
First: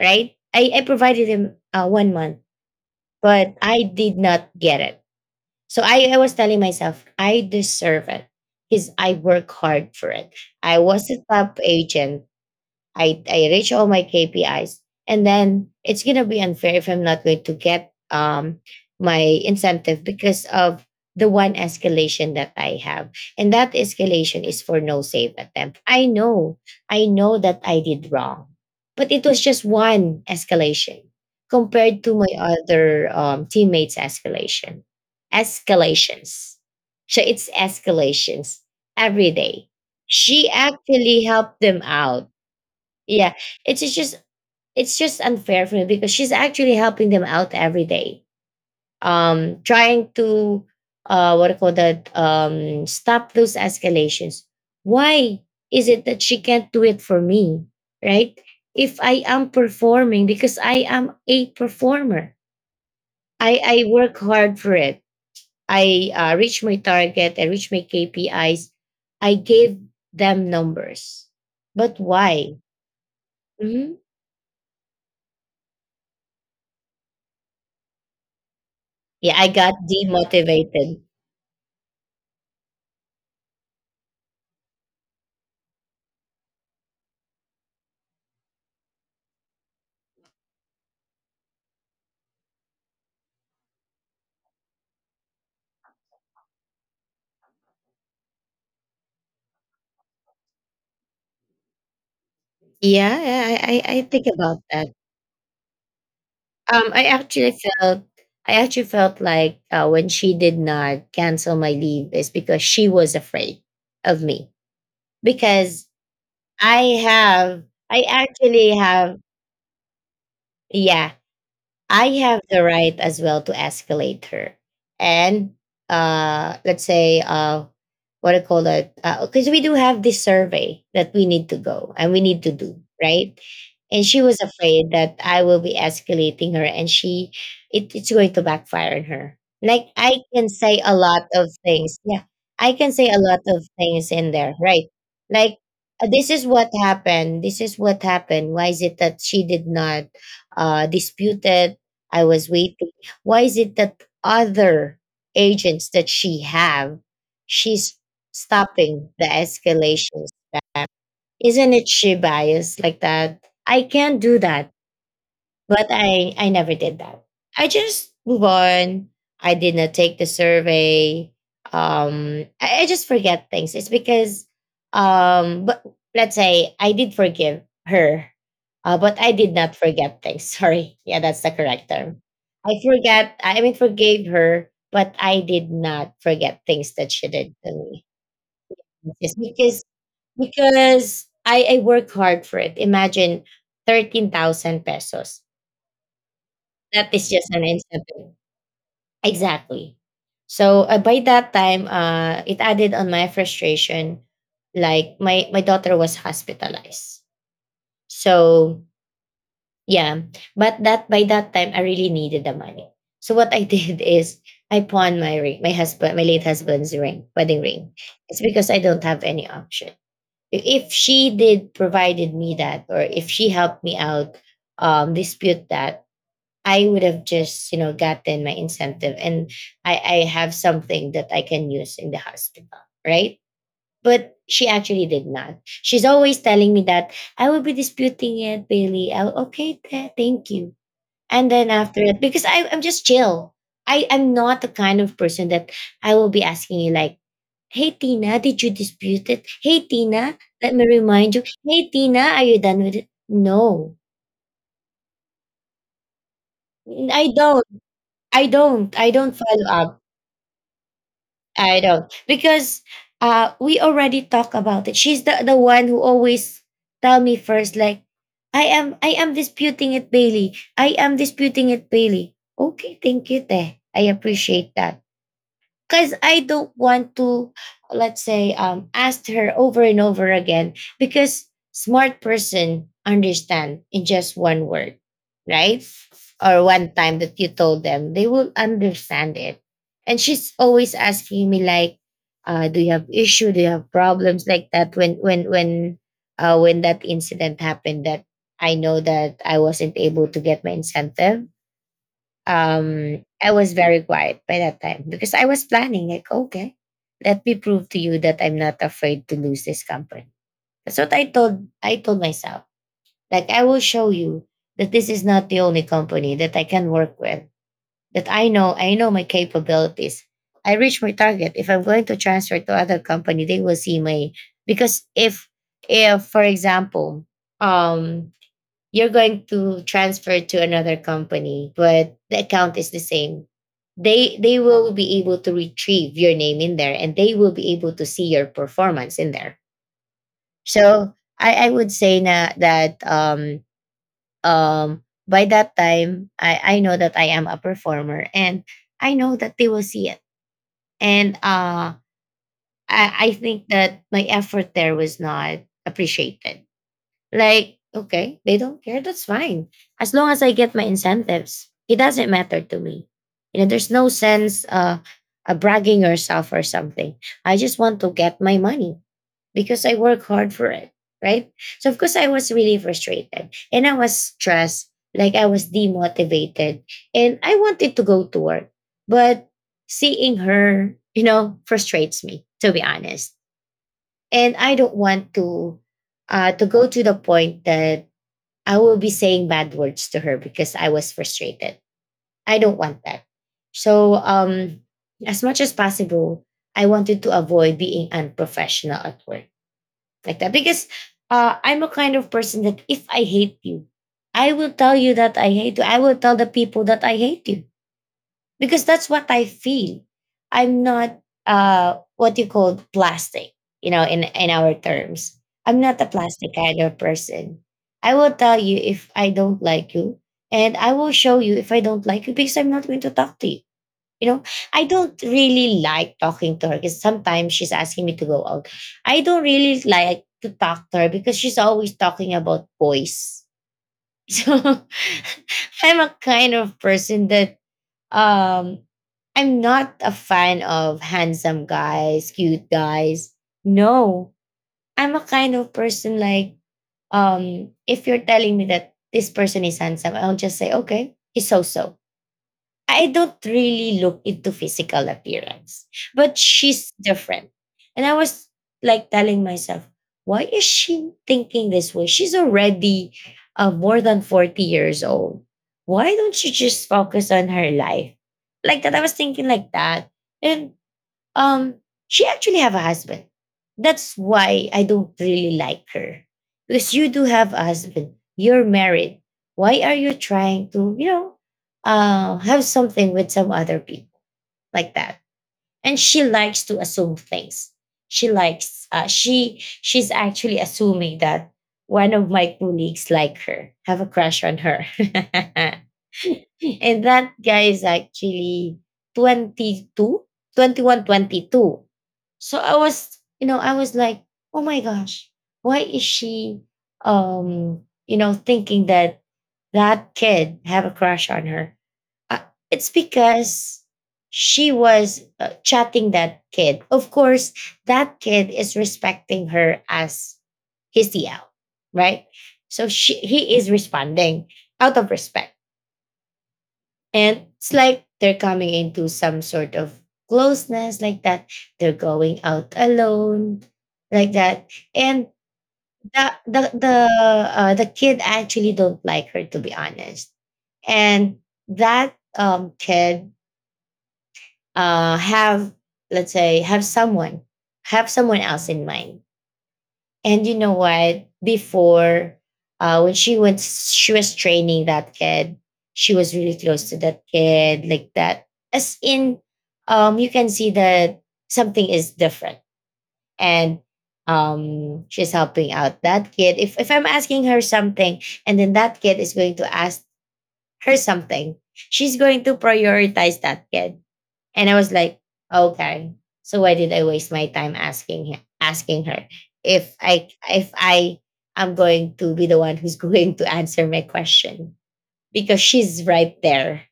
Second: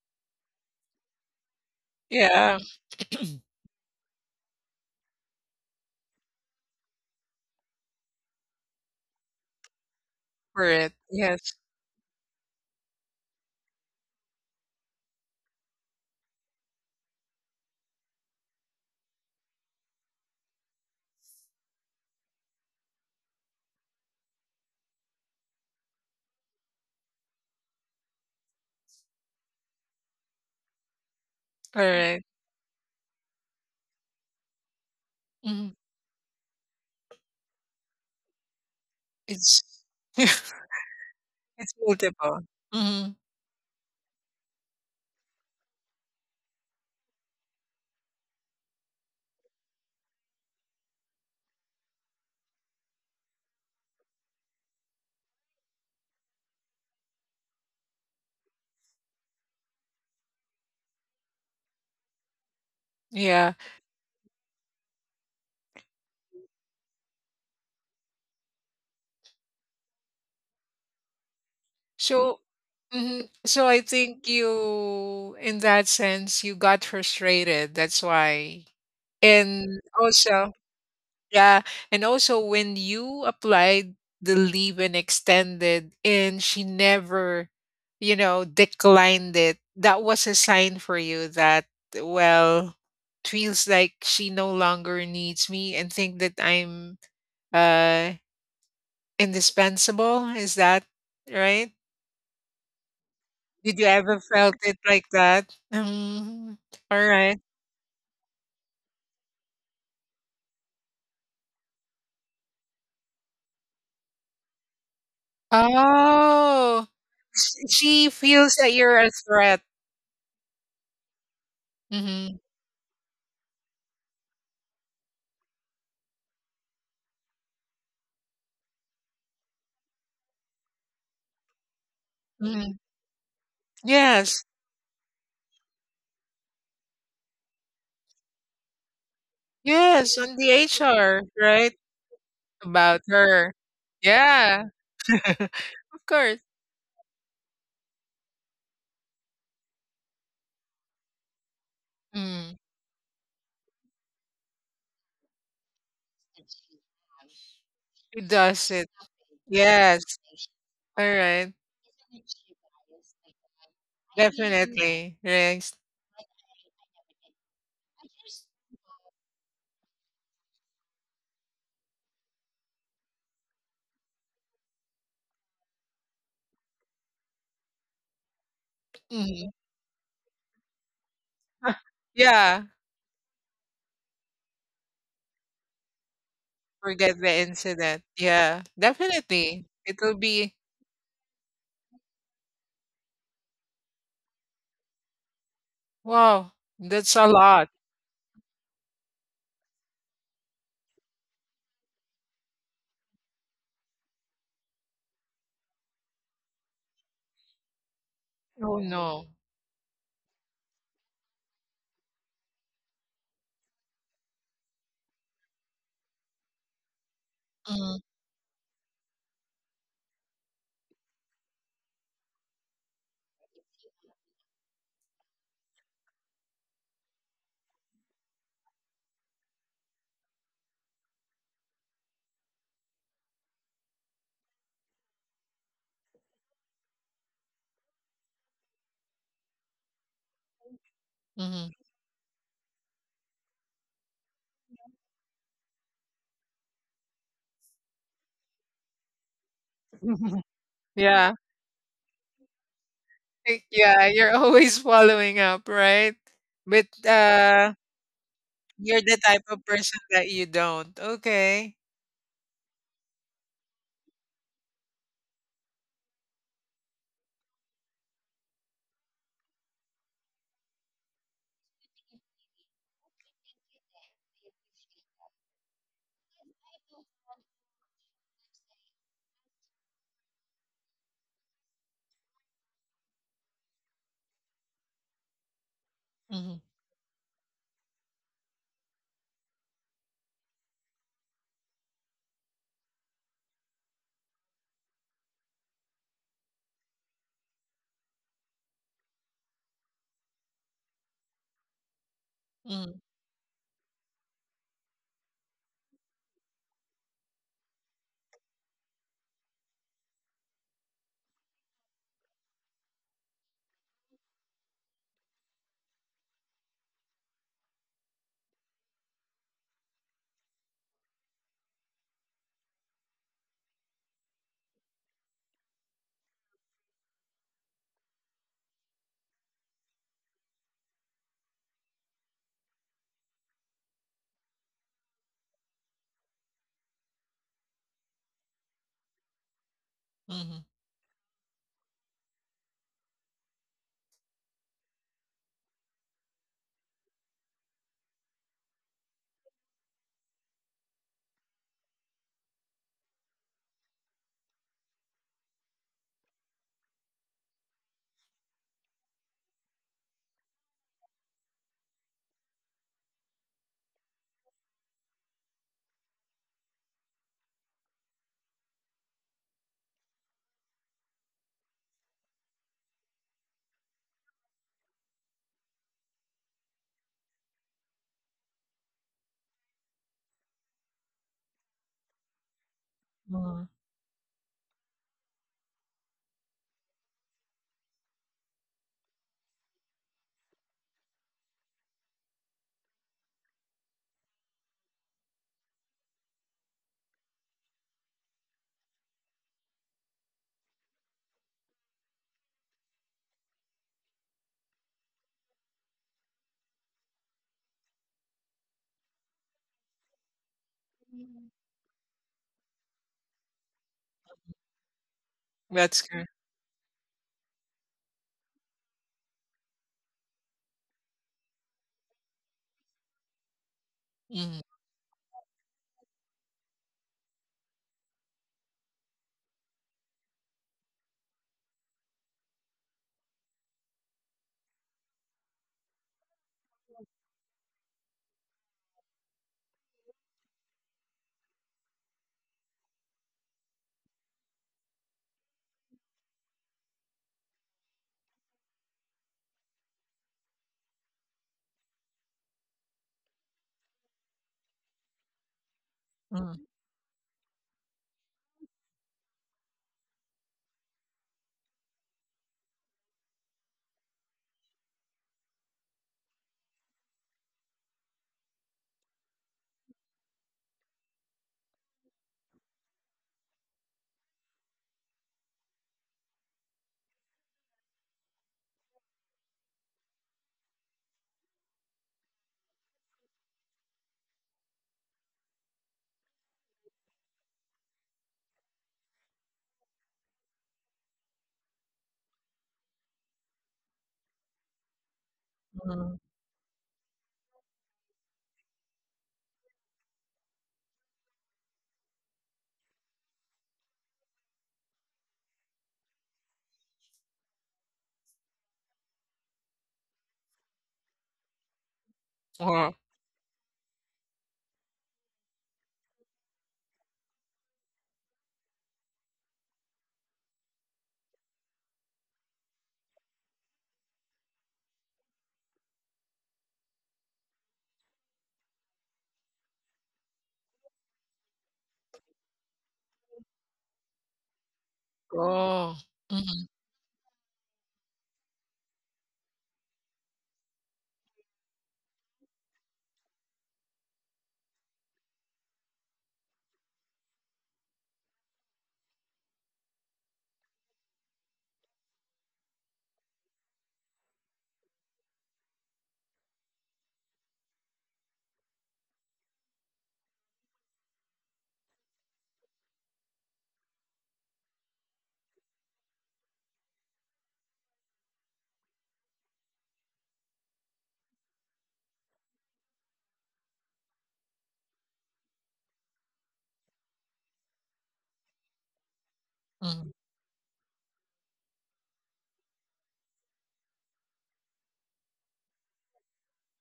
Speaker 1: right? I provided him one month,
Speaker 2: Yeah. [clears throat]
Speaker 1: but I did not get it. So I was telling myself, I deserve it because I work hard for it.
Speaker 2: For
Speaker 1: I
Speaker 2: it.
Speaker 1: was a
Speaker 2: Yes.
Speaker 1: top agent. I reach all my KPIs. And then it's going to be unfair if I'm not going to get my incentive because of the one escalation that I have. And that escalation is for no save attempt. I know that I did wrong, but it was just one escalation compared to
Speaker 2: Alright.
Speaker 1: my other teammates' escalation.
Speaker 2: Mhm.
Speaker 1: Escalations. So it's escalations every
Speaker 2: It's
Speaker 1: day. She
Speaker 2: [laughs]
Speaker 1: actually helped
Speaker 2: it's
Speaker 1: them out,
Speaker 2: multiple. Mhm.
Speaker 1: yeah, it's just it's just unfair for me because she's actually helping them out every day, trying to what do you call that, stop those escalations. Why is it that she can't do it for me, right? If I am performing, because I am a performer,
Speaker 2: Yeah.
Speaker 1: I work hard for it. I reach my target. I reach my KPIs. I gave them numbers, but
Speaker 2: So,
Speaker 1: why?
Speaker 2: mhm. So I
Speaker 1: Mm-hmm.
Speaker 2: think you, in that sense, you got frustrated, that's why.
Speaker 1: Yeah, I got
Speaker 2: And also,
Speaker 1: demotivated.
Speaker 2: yeah. And also when you applied the leave and extended and she never, you know, declined it, that was a sign for you that, well, it feels like she no longer needs me and think that I'm uh indispensable. Is that right?
Speaker 1: Yeah,
Speaker 2: Did
Speaker 1: I,
Speaker 2: you
Speaker 1: I, I
Speaker 2: ever
Speaker 1: think
Speaker 2: felt
Speaker 1: about
Speaker 2: it
Speaker 1: that.
Speaker 2: like that? Mm,
Speaker 1: Um, I
Speaker 2: all right.
Speaker 1: actually felt I actually felt like when she did not cancel my leave is because she was afraid of me because I
Speaker 2: Oh,
Speaker 1: have I
Speaker 2: she feels that
Speaker 1: actually
Speaker 2: you're a
Speaker 1: have,
Speaker 2: threat.
Speaker 1: yeah, I
Speaker 2: Mm-hmm.
Speaker 1: have the right as well to escalate her. And let's say, what I call it? Because we do have this survey that we need to go and we need to do,
Speaker 2: Hmm.
Speaker 1: right? And she was
Speaker 2: Yes.
Speaker 1: afraid that I will be escalating her and she, it's going to backfire on her. Like, I
Speaker 2: Yes, on
Speaker 1: can
Speaker 2: the
Speaker 1: say a lot
Speaker 2: HR,
Speaker 1: of
Speaker 2: right?
Speaker 1: things. Yeah. I can
Speaker 2: About
Speaker 1: say a lot
Speaker 2: her.
Speaker 1: of things in there,
Speaker 2: Yeah,
Speaker 1: right?
Speaker 2: [laughs]
Speaker 1: Like,
Speaker 2: of
Speaker 1: this
Speaker 2: course.
Speaker 1: is what happened. This is what happened. Why is it that she did not disputed I was
Speaker 2: Mm,
Speaker 1: waiting. Why is it that other agents that she have, she's
Speaker 2: he does it.
Speaker 1: stopping the
Speaker 2: Yes,
Speaker 1: escalations? That
Speaker 2: all right.
Speaker 1: isn't it? She biased like that. I can't do that,
Speaker 2: Definitely. Yes.
Speaker 1: but I never did that. I just move on. I did not take the survey. I just forget things. It's because, but let's say I did forgive her, but I did
Speaker 2: Mhm.
Speaker 1: not forget things. [laughs] Sorry, yeah, that's the
Speaker 2: [laughs]
Speaker 1: correct term.
Speaker 2: Yeah,
Speaker 1: I forget. I mean, forgave her, but I did not forget things that
Speaker 2: forget
Speaker 1: she
Speaker 2: the
Speaker 1: did to me.
Speaker 2: incident. Yeah,
Speaker 1: Just
Speaker 2: definitely.
Speaker 1: because
Speaker 2: It'll be,
Speaker 1: I work hard for it. Imagine 13,000 pesos
Speaker 2: wow,
Speaker 1: that
Speaker 2: that's
Speaker 1: is
Speaker 2: a
Speaker 1: just an
Speaker 2: lot.
Speaker 1: instant. Exactly. So by that time, it added on my frustration. Like my daughter was hospitalized. So
Speaker 2: Oh no.
Speaker 1: yeah, but that by that time, I really needed the money. So what I [laughs] did is I pawned my ring, my husband, my late husband's ring, wedding ring.
Speaker 2: Mm,
Speaker 1: It's because I don't have any option. If she did provided me that, or if she helped me out, dispute that, I would have just, you know, gotten my incentive and I have something that I can use in the hospital, right? But she actually did not. She's always telling me that I will be disputing it, Bailey. I'll, okay, thank you. And then
Speaker 2: mhm.
Speaker 1: after it, because I'm just chill. I'm not the kind of person that I will be asking you like, hey, Tina, did you dispute it? Hey, Tina,
Speaker 2: [laughs]
Speaker 1: let me remind
Speaker 2: Yeah.
Speaker 1: you. Hey, Tina, are you done with it?
Speaker 2: Eh,
Speaker 1: No,
Speaker 2: yeah, you're [laughs] always following up, right? But
Speaker 1: I don't.
Speaker 2: uh,
Speaker 1: I don't.
Speaker 2: you're
Speaker 1: I
Speaker 2: the
Speaker 1: don't
Speaker 2: type
Speaker 1: follow
Speaker 2: of
Speaker 1: up
Speaker 2: person that you don't.
Speaker 1: I
Speaker 2: Okay.
Speaker 1: don't because we already talked about it. She's the one who always tell me first like I am disputing it, Bailey. I am disputing it, Bailey. Okay, thank you, Teh. I appreciate that because I don't want to, let's say, ask her over and over again because smart person understand in just one word, right? Or
Speaker 2: Mhm,
Speaker 1: one time that you told them, they will understand it. And she's always asking me like, do you have issue? Do you have problems like that? When that incident happened, that I know that I wasn't able to get my incentive,
Speaker 2: mhm,
Speaker 1: I was very quiet by that time because I was planning like, okay, let me prove to you that I'm not afraid to lose this company. That's what I told myself. Like I will show you that this is not the only company that I can work with. That I know my capabilities. I reach my target. If I'm going to transfer to other company, they will see my because if, for example, um you're going to transfer to another company, but the account is the same. They will be able to retrieve your name in there and they will be able to see your performance in there.
Speaker 2: mhm,
Speaker 1: So I would say na, that um by that time, I know that I am a performer and I know that they will see it. And I think that my effort there was not appreciated. Like, okay, they don't care. That's fine. As long as I get my incentives, it doesn't matter to me. You know, there's no sense bragging yourself or something. I just want to get my money because I work hard for it, right? So of course I was really frustrated and I was stressed, like I was demotivated, and I wanted to go to work, but seeing her, you know, frustrates me to be honest,
Speaker 2: mhm.
Speaker 1: and I don't want to go to the point that I will be saying bad words to her because I was frustrated. I don't want that. So as much as possible, I wanted to avoid being unprofessional at work like that because I'm a kind of person that if I hate you, I will tell you that I hate you. I will tell the people that I hate you because that's what I feel. I'm not what you call plastic, you know, in our terms. I'm not a
Speaker 2: That's good.
Speaker 1: plastic kind of person. I will tell you if I don't like you, and I will show you if I don't like you because I'm not going to talk to you. You know,
Speaker 2: Mhm,
Speaker 1: I don't really like talking to her because sometimes she's asking me to go out. I don't really like to talk to her because she's always talking about boys. [laughs] So [laughs] I'm a kind of person that um, I'm not a fan of handsome guys, cute guys. No, I'm a kind of person like, if you're telling me that this person is handsome, I'll just say, okay, he's so so. I don't really look into physical appearance, but
Speaker 2: mhm,
Speaker 1: she's different. And I was like telling myself, why is she thinking this way? She's already more than 40 years old. Why don't you just focus on her life? Like that, I was thinking like that. And um she actually have a husband, that's why I don't really like her, because you do have a husband, you're married. Why are you trying to, have something with some other people, like that. And she likes to assume things. She likes she's actually assuming that one of my colleagues like her have a crush on her. [laughs]
Speaker 2: mhm.
Speaker 1: [laughs] and that guy is actually 22, 21, 22. So I was, I was like, oh my gosh, why is she um thinking that that kid have a crush on her. uh, it's
Speaker 2: Wow.
Speaker 1: because she was chatting that kid, of course. That kid is respecting her as his TL, right? So she he is responding out of respect, and it's like they're coming into some sort of closeness, like that. They're going out alone, like that. And
Speaker 2: Oh.
Speaker 1: the the
Speaker 2: Mhm,
Speaker 1: the the kid actually don't like her, to be honest. And that kid have, let's say, have someone else in mind. And you know what? Before, when she went, she was training that kid. She was really close to that kid, like that. As in, you can see that something is different, and she's helping out that kid. If I'm asking her something, and then that kid is going to ask her something, she's going to prioritize that kid, and I was like, okay. So why did I waste my time asking her if
Speaker 2: mhm.
Speaker 1: I am going to be the one who's [laughs] going to answer my question, because she's right there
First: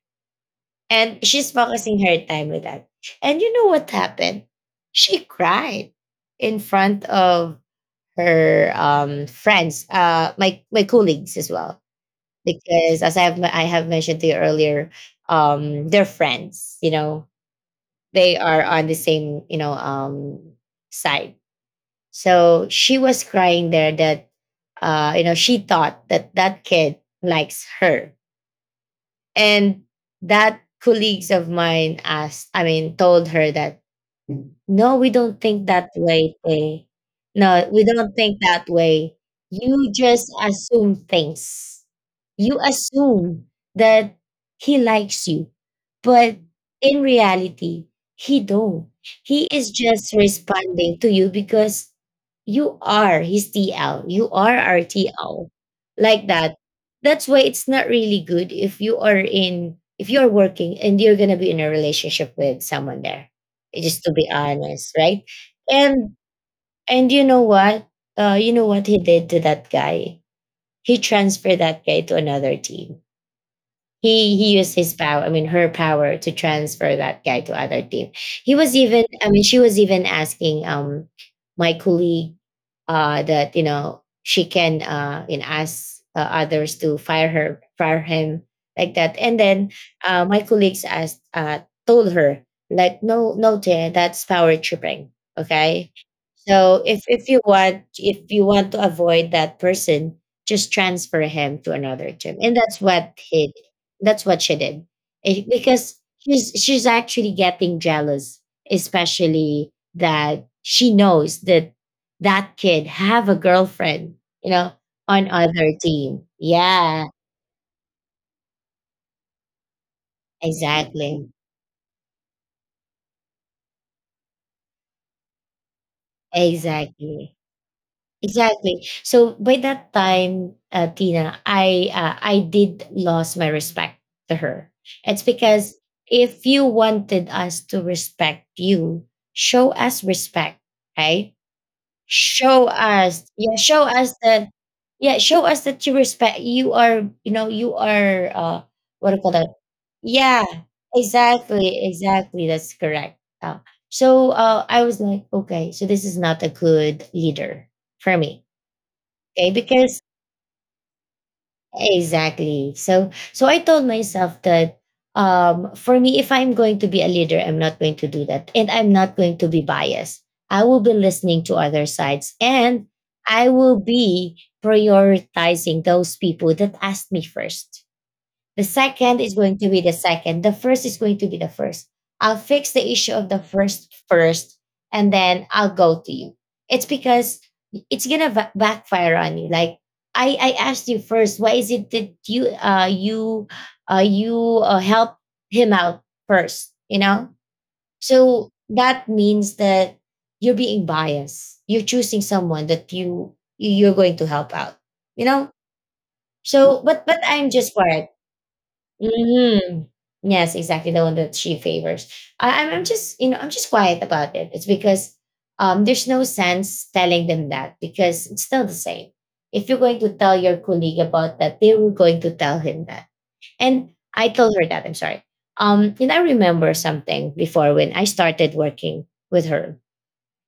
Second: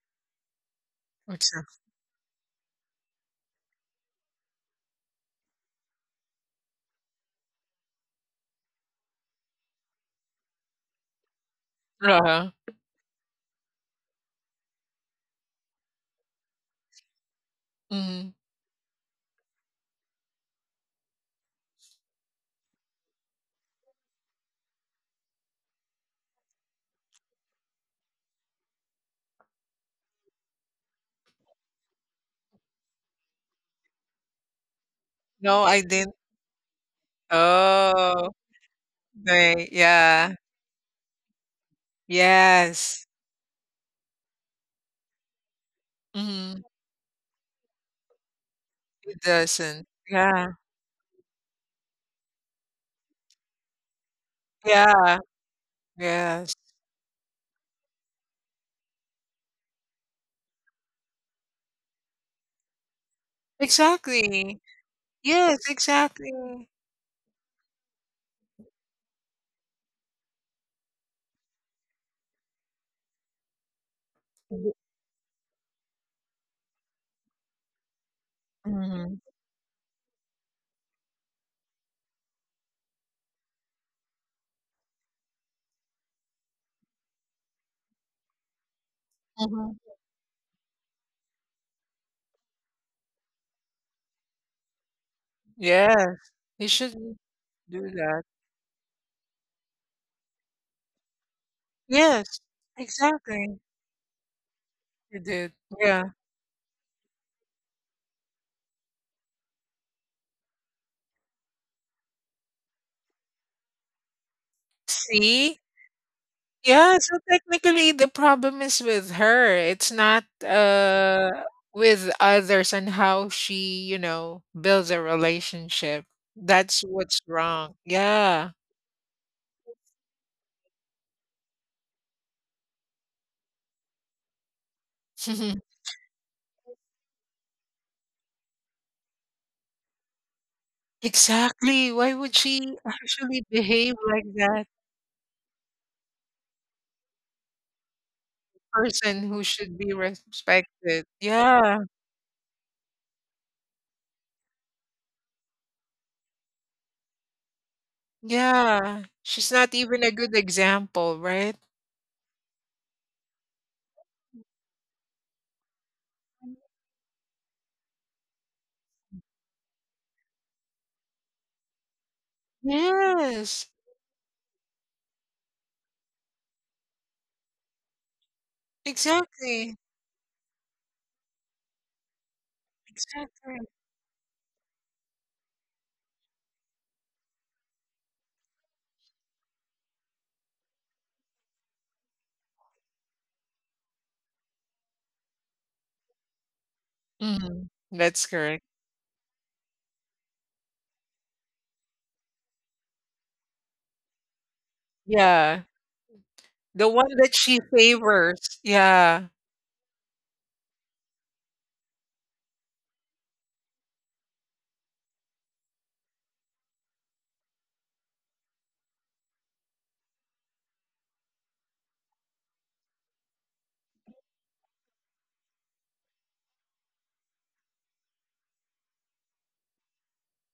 Speaker 1: and she's
Speaker 2: Okay.
Speaker 1: focusing her time with that. And you know what happened? She cried in front of her friends, my colleagues as well.
Speaker 2: Uh-huh.
Speaker 1: Because, as I have mentioned to you earlier, they're friends, you know,
Speaker 2: Mhm.
Speaker 1: they are on the same, side. So she was crying there that, she thought that that kid likes her. And that colleagues of mine asked, told her that no, we don't
Speaker 2: No,
Speaker 1: think
Speaker 2: I
Speaker 1: that
Speaker 2: didn't.
Speaker 1: way, Tay. No, we don't
Speaker 2: Oh,
Speaker 1: think that way.
Speaker 2: they,
Speaker 1: You just
Speaker 2: yeah.
Speaker 1: assume things. You
Speaker 2: Yes.
Speaker 1: assume that he likes you, but
Speaker 2: Mhm.
Speaker 1: in reality, he don't.
Speaker 2: It
Speaker 1: He is
Speaker 2: doesn't.
Speaker 1: just
Speaker 2: Yeah.
Speaker 1: responding to you because you are his TL. You are our
Speaker 2: Yeah.
Speaker 1: TL. Like
Speaker 2: Yes.
Speaker 1: that. That's why it's not really good if you are in, if you're working and you're going to be in a relationship with someone there, just to be
Speaker 2: Exactly.
Speaker 1: honest, right?
Speaker 2: Yes,
Speaker 1: And
Speaker 2: exactly.
Speaker 1: and you know what you know what he did to that guy. He transferred that guy to another team. He used his power, I mean her power, to transfer that guy to other team. He was even
Speaker 2: Mhm,
Speaker 1: I mean She was even asking, my colleague, that, you know, she can, ask others to fire him, like that. And then
Speaker 2: mhm.
Speaker 1: my colleagues asked, told her, like, no, no, dear, that's power tripping. Okay,
Speaker 2: Yes. You
Speaker 1: so
Speaker 2: should
Speaker 1: if if you want
Speaker 2: do
Speaker 1: if
Speaker 2: that.
Speaker 1: you want to avoid that person, just transfer him to another team.
Speaker 2: Yes.
Speaker 1: And that's what he
Speaker 2: Exactly.
Speaker 1: that's what she did.
Speaker 2: You did.
Speaker 1: Because
Speaker 2: Yeah.
Speaker 1: she's actually getting jealous, especially that she knows that that kid have a girlfriend, you know, on
Speaker 2: See?
Speaker 1: other team.
Speaker 2: Yeah,
Speaker 1: Yeah,
Speaker 2: so technically the problem is with her. It's not
Speaker 1: exactly.
Speaker 2: with others and how she, you know, builds a relationship. That's what's
Speaker 1: Exactly.
Speaker 2: wrong. Yeah.
Speaker 1: Exactly. So by that time, Tina, I did lost my respect to her. It's because
Speaker 2: [laughs]
Speaker 1: if you wanted us to respect you, show us respect, right?
Speaker 2: Exactly. Why would
Speaker 1: show
Speaker 2: she
Speaker 1: us
Speaker 2: actually
Speaker 1: yeah show
Speaker 2: behave
Speaker 1: us
Speaker 2: like
Speaker 1: that
Speaker 2: that,
Speaker 1: yeah Show us that you respect, you are, you know, you are, what do you
Speaker 2: person
Speaker 1: call
Speaker 2: who
Speaker 1: that
Speaker 2: should be
Speaker 1: yeah,
Speaker 2: respected? Yeah.
Speaker 1: exactly, exactly, that's correct. So I was like, okay, so this is not a good leader for me.
Speaker 2: Yeah. She's
Speaker 1: Okay,
Speaker 2: not even
Speaker 1: because.
Speaker 2: a good example, right?
Speaker 1: Exactly. So I told myself that, for me, if I'm going to be a leader, I'm not going to do that, and I'm not going to be biased. I will be listening to other sides, and I
Speaker 2: Yes.
Speaker 1: will be prioritizing those people that asked me first. The second is going to
Speaker 2: Exactly.
Speaker 1: be the second. The first is going to be the first. I'll fix the issue of the
Speaker 2: Exactly.
Speaker 1: first first, and then I'll go to you. It's because it's gonna backfire on you. Like I asked you first. Why is it that you help him out first? You know.
Speaker 2: Mhm. That's
Speaker 1: So
Speaker 2: correct.
Speaker 1: that means that you're being biased. You're choosing someone that you're going to help out. You know.
Speaker 2: Yeah. The
Speaker 1: So,
Speaker 2: one
Speaker 1: but
Speaker 2: that
Speaker 1: I'm
Speaker 2: she
Speaker 1: just worried.
Speaker 2: favors. Yeah.
Speaker 1: Hmm. Yes, exactly the one that she favors. I'm just, you know, I'm just quiet about it. It's because, there's no sense telling them that, because it's still the same. If you're going to tell your colleague about that, they were going to tell him that. And I told her that. I'm sorry. And I remember something before when I started working with her.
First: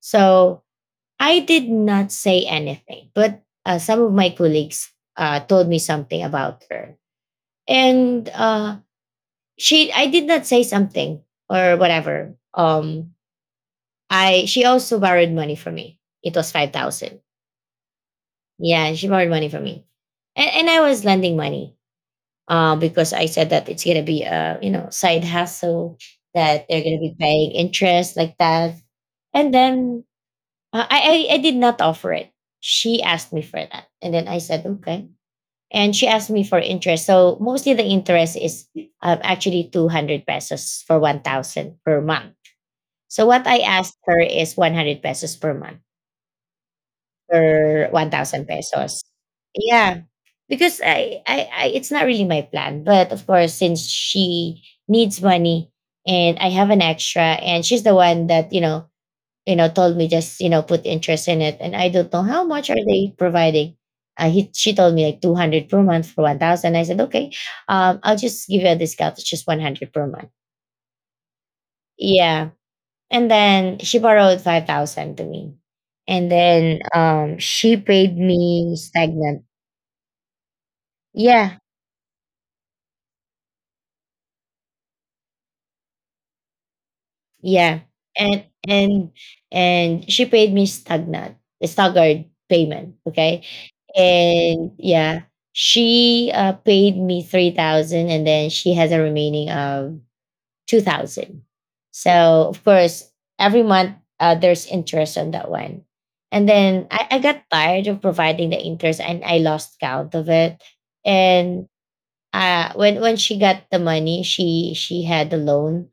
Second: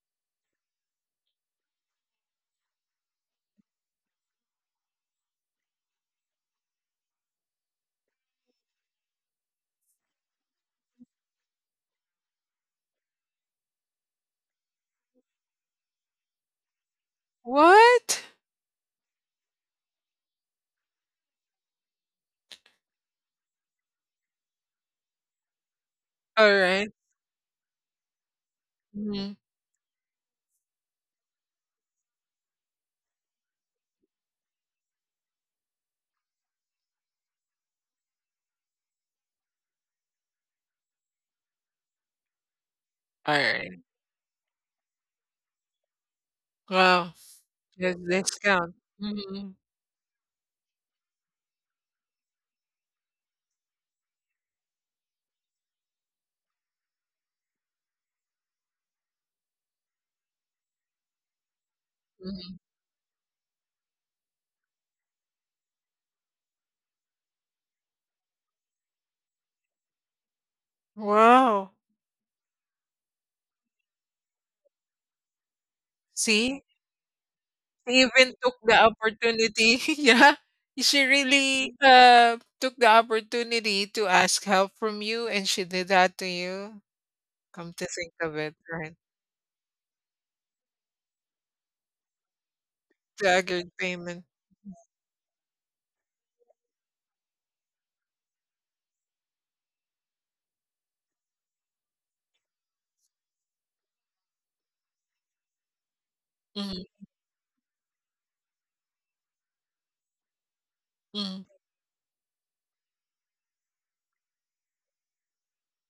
Speaker 1: So I did not say anything, but some of my colleagues told me something about her, and she I did not say something or whatever. I She also borrowed money from me. It was 5,000.
Speaker 2: What?
Speaker 1: Yeah, she borrowed money from me. And I was lending money because I said that it's gonna be a, you know, side hustle, that they're
Speaker 2: Alright.
Speaker 1: gonna be paying interest, like that.
Speaker 2: Mhm.
Speaker 1: And then, I did not offer it. She asked me for that. And then I said okay. And she asked me for interest. So mostly the interest is, actually 200 pesos for 1,000 per month. So what I
Speaker 2: Alright.
Speaker 1: asked her is 100 pesos per month
Speaker 2: Wow.
Speaker 1: or
Speaker 2: The
Speaker 1: 1,000
Speaker 2: discount.
Speaker 1: pesos.
Speaker 2: Mhm,
Speaker 1: Yeah, because I, it's not really my plan. But of course, since she needs money, and I have an extra, and she's the one that, told me, just, you know, put interest in it, and I don't know how
Speaker 2: mhm.
Speaker 1: much are they providing. She told me like 200 per month for 1,000. I said okay, I'll just give you a discount. It's just 100 per month.
Speaker 2: Wow.
Speaker 1: Yeah. And then she borrowed 5,000 to me. And
Speaker 2: See?
Speaker 1: then she
Speaker 2: She
Speaker 1: paid
Speaker 2: even took
Speaker 1: me
Speaker 2: the
Speaker 1: stagnant.
Speaker 2: opportunity. [laughs] Yeah. She
Speaker 1: Yeah,
Speaker 2: really, took the opportunity to ask help from you, and she did that to you. Come
Speaker 1: yeah.
Speaker 2: to think of
Speaker 1: And
Speaker 2: it,
Speaker 1: and
Speaker 2: right?
Speaker 1: and she paid me stagnant, staggered payment, okay?
Speaker 2: Staggered payment.
Speaker 1: And yeah, she paid me 3,000, and then she has a remaining of 2,000. So, of course, every month there's interest on that one. And then
Speaker 2: Mhm,
Speaker 1: I got tired of providing the interest, and I lost count of it.
Speaker 2: mhm,
Speaker 1: And when she got the money, she had the loan.